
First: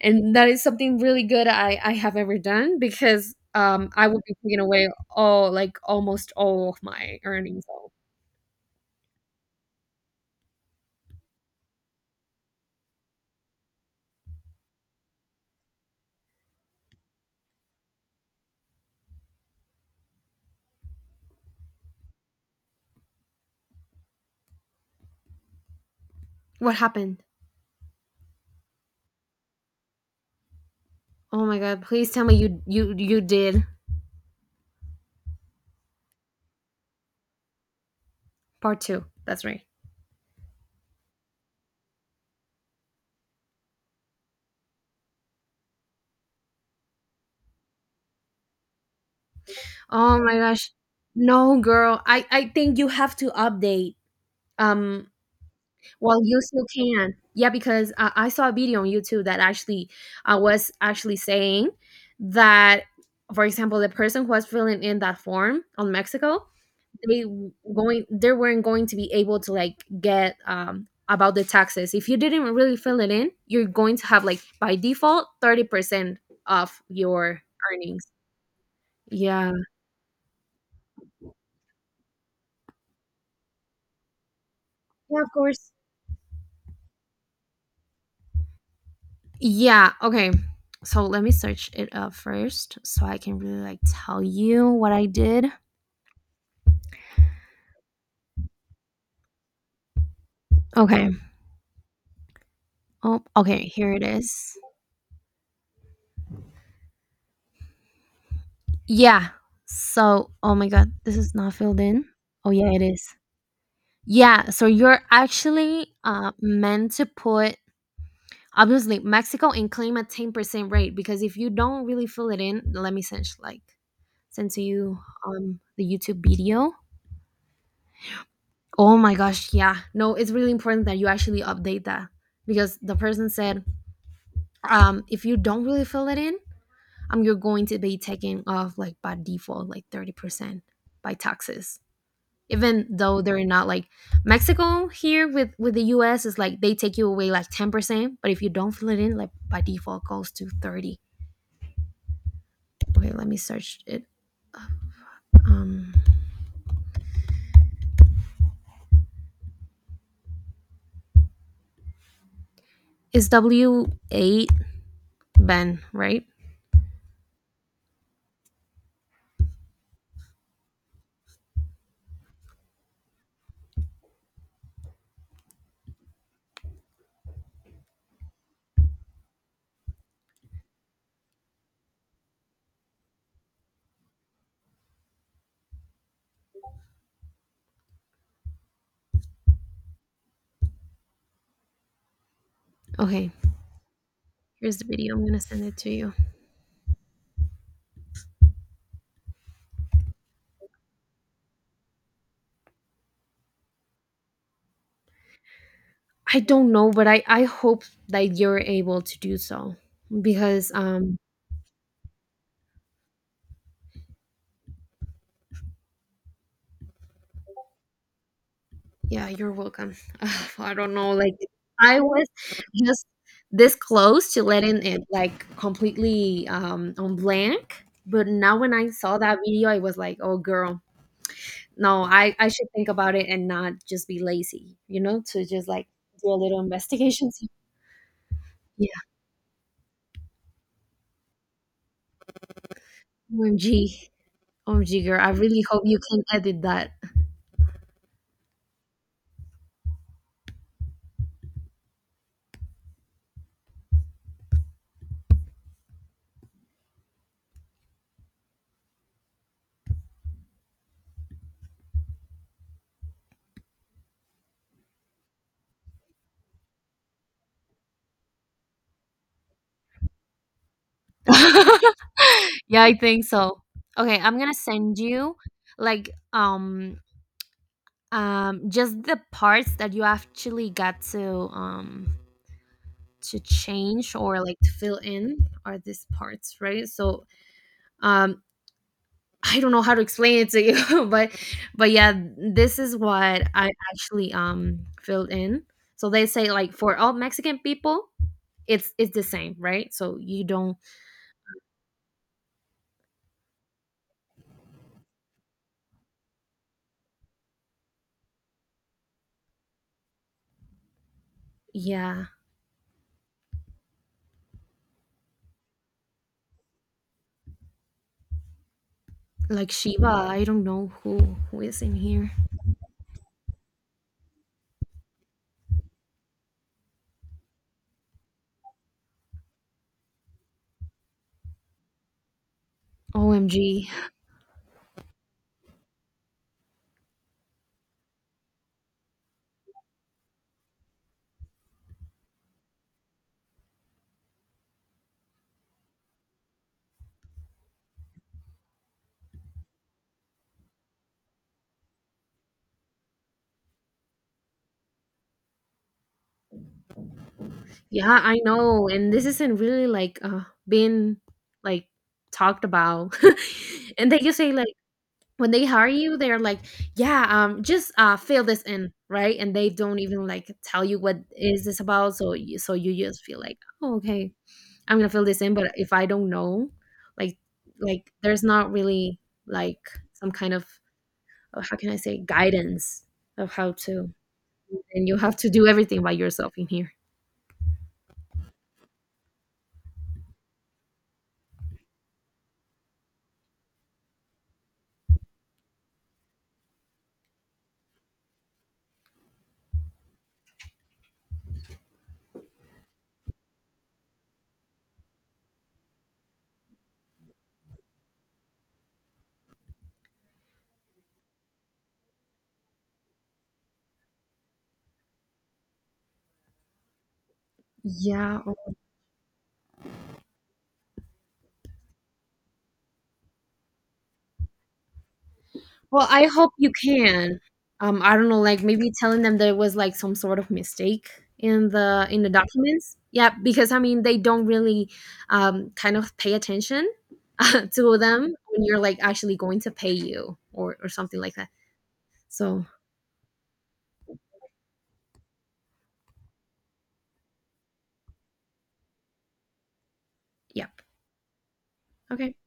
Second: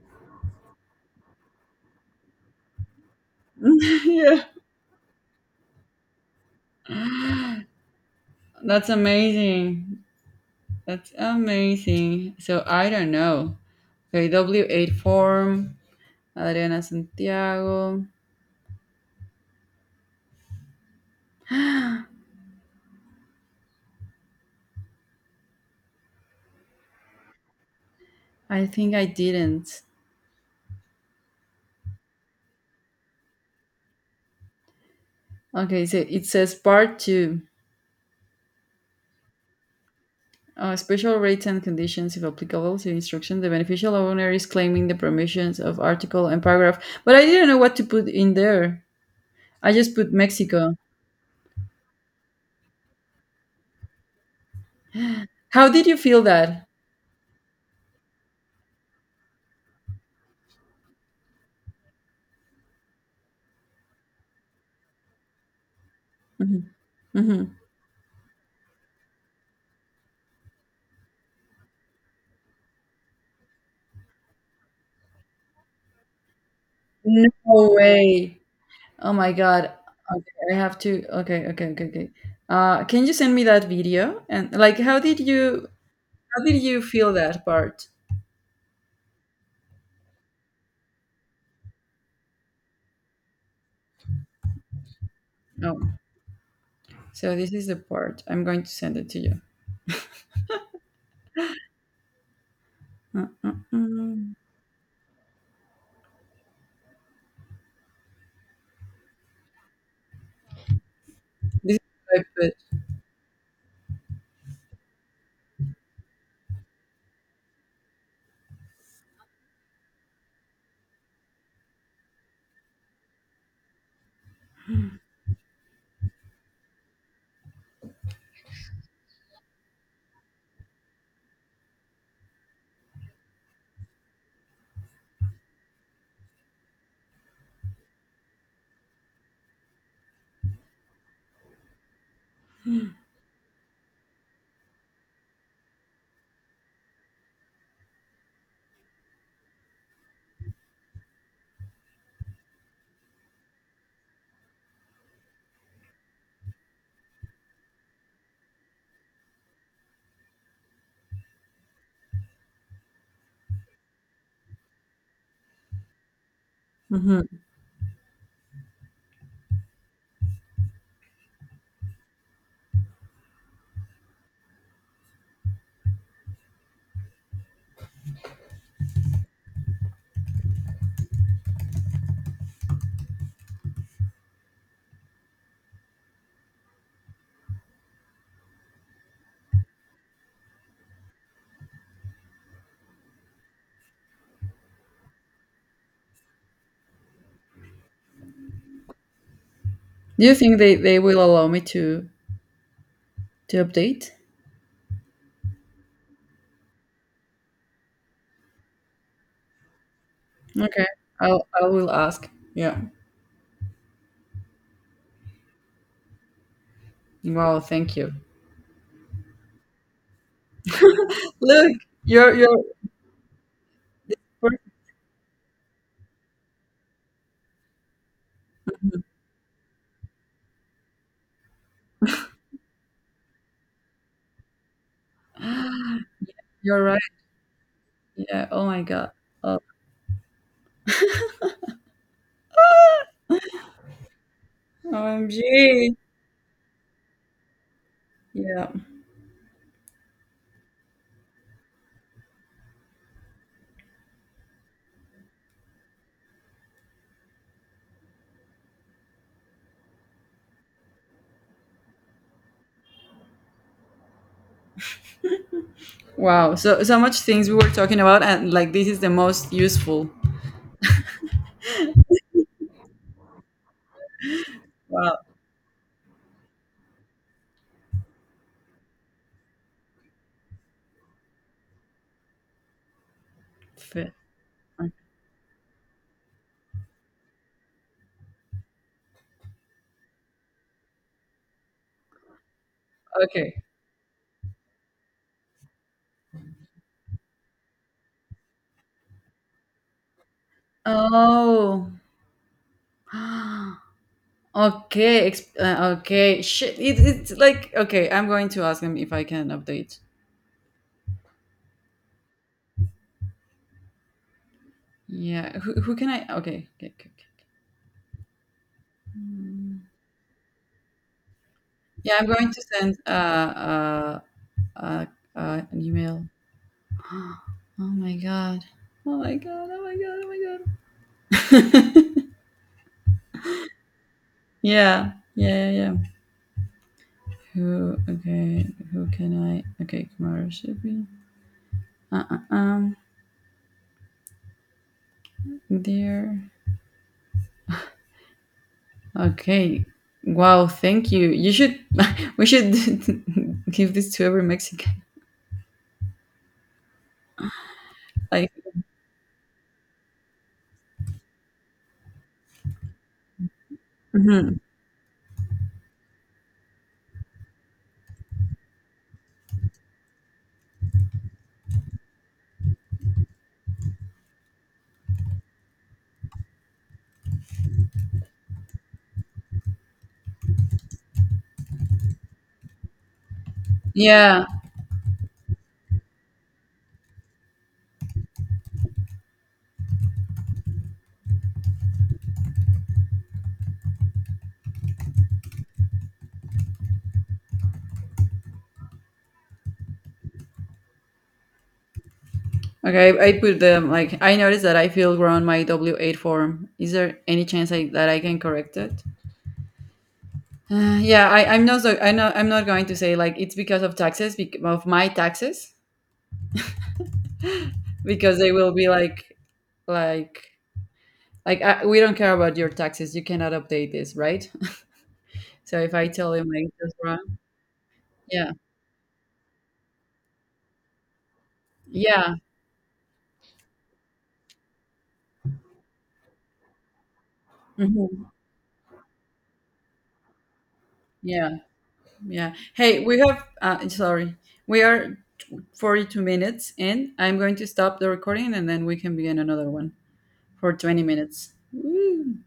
And that is something really good I have ever done, because I would be Yeah. taking away all, like almost all of my earnings, so That's amazing. That's amazing. So I don't know. Okay, W8 form, Adriana Santiago. I what happened. think I didn't. Oh my god, please tell me you you did Okay, so it says part two. part 2. That's right. Special rates and conditions, if applicable to instruction. The beneficial owner is claiming the permissions of article and paragraph. But I didn't know what to put in there. I just put Oh my gosh. Mexico. No, girl. I think you have to update um How did you while feel you still that? can. Yeah, because I saw a video on YouTube that actually I was actually saying that, for example, the person who was filling in that form on Mexico, Mhm, they mhm. going, they weren't going to be able to like get about the taxes. If you didn't really fill it in, you're going to have like by default 30% of No your earnings. way. Oh my Yeah. God. Okay, I have to. Okay, okay, okay, okay. Can you send me that video? And like, Yeah, of course. how did you feel that part? Yeah, okay, so let me search it up first, so I can really like tell you what I did. Oh, so this is the part. I'm going to send it to you. Okay. Oh Uh, uh, okay, here it uh. is. Yeah so, oh my god, this is not This filled is in. what I Oh put. yeah it is. Yeah, so you're actually meant to put obviously, Mexico, and claim a 10% rate, because if you don't really fill it in, let me send like send to you the YouTube video. Oh my gosh, yeah. No, it's really important that you actually update that, because the person said if you don't really fill it in, you're going to be taking off like by default like 30% by taxes. Even though they're not like Mexico here with the US is like they take you away like 10%, but if you don't fill it in like by default goes to 30. Okay, let me search it. Um, it's W8 Ben, right? Mhm. Okay, here's the video. I'm gonna send it to you. Do you think they will allow me to update? I don't know, but I hope that you're able to do so. Because Okay, I will ask. Yeah. Wow. Thank you. yeah, you're welcome. Ugh, I don't know, like Look, I was you're just this close to letting it like completely on blank, but now when I saw that video, I was like, oh girl, no, i should think about it and not just be lazy, you know, to just like do a little you're right. investigation. So, Yeah. Oh my yeah. God. Oh, Omg. Omg girl, I really hope OMG. you can edit that. Yeah. Wow. So so much things we were talking about, and like this is the most useful. Yeah, I think so. Okay, I'm gonna send Wow. you like just the parts that you actually got to Fe- change or like to fill in are these parts, right? So um I don't know how to explain it to you, but yeah, this is what Okay. I actually filled in. So they say like for all Mexican people, it's the same, right? So you don't, Oh. Okay. Okay. Shit. It's like okay. I'm going to ask him if I can update. yeah, Yeah. Who can I? Okay. Okay. Okay. Okay. like Shiva, I don't know who is in Yeah. I'm here. going to send uh uh an email. Oh my god. Oh my god. Oh my god. Oh my god. OMG. Yeah. Yeah. Yeah. Yeah. Who? Okay. Who can I? Okay, Kamara should be. Uh, uh, um. There. Okay. Wow. Thank you. You should. We should give this to every Mexican. Yeah, I Like. know. And this isn't really like being like talked about. And they just say Mhm. like when they hire you they're like yeah, just fill this in, right? And they don't even like tell you what is this about, so you just feel like oh okay, I'm gonna fill this in, but if I don't know, like like there's not really like some kind of how can I say, guidance of how to, Yeah. and you have to do everything by yourself in here. Okay. I, put them. Like I noticed that I feel wrong my W eight form. Is there any chance that I can correct it? Yeah. I'm not. So, I know. I'm not going to say like it's because of taxes. Because of my taxes. Because Yeah. they will be like like. Like, I, we don't care about your taxes. You cannot update this, right? So if I Well, I tell him hope like you that's wrong, can. I don't know, yeah, like maybe telling them there was like some sort of mistake in the yeah, documents. Yeah, because I mean they don't really kind of pay attention to mhm, them when you're like actually going to pay you or something like yeah, that. yeah. So, Hey, we have. Sorry, we are 42 minutes in. I'm going to stop the recording, and then we can begin another one yep. for 20 minutes. Okay. Woo.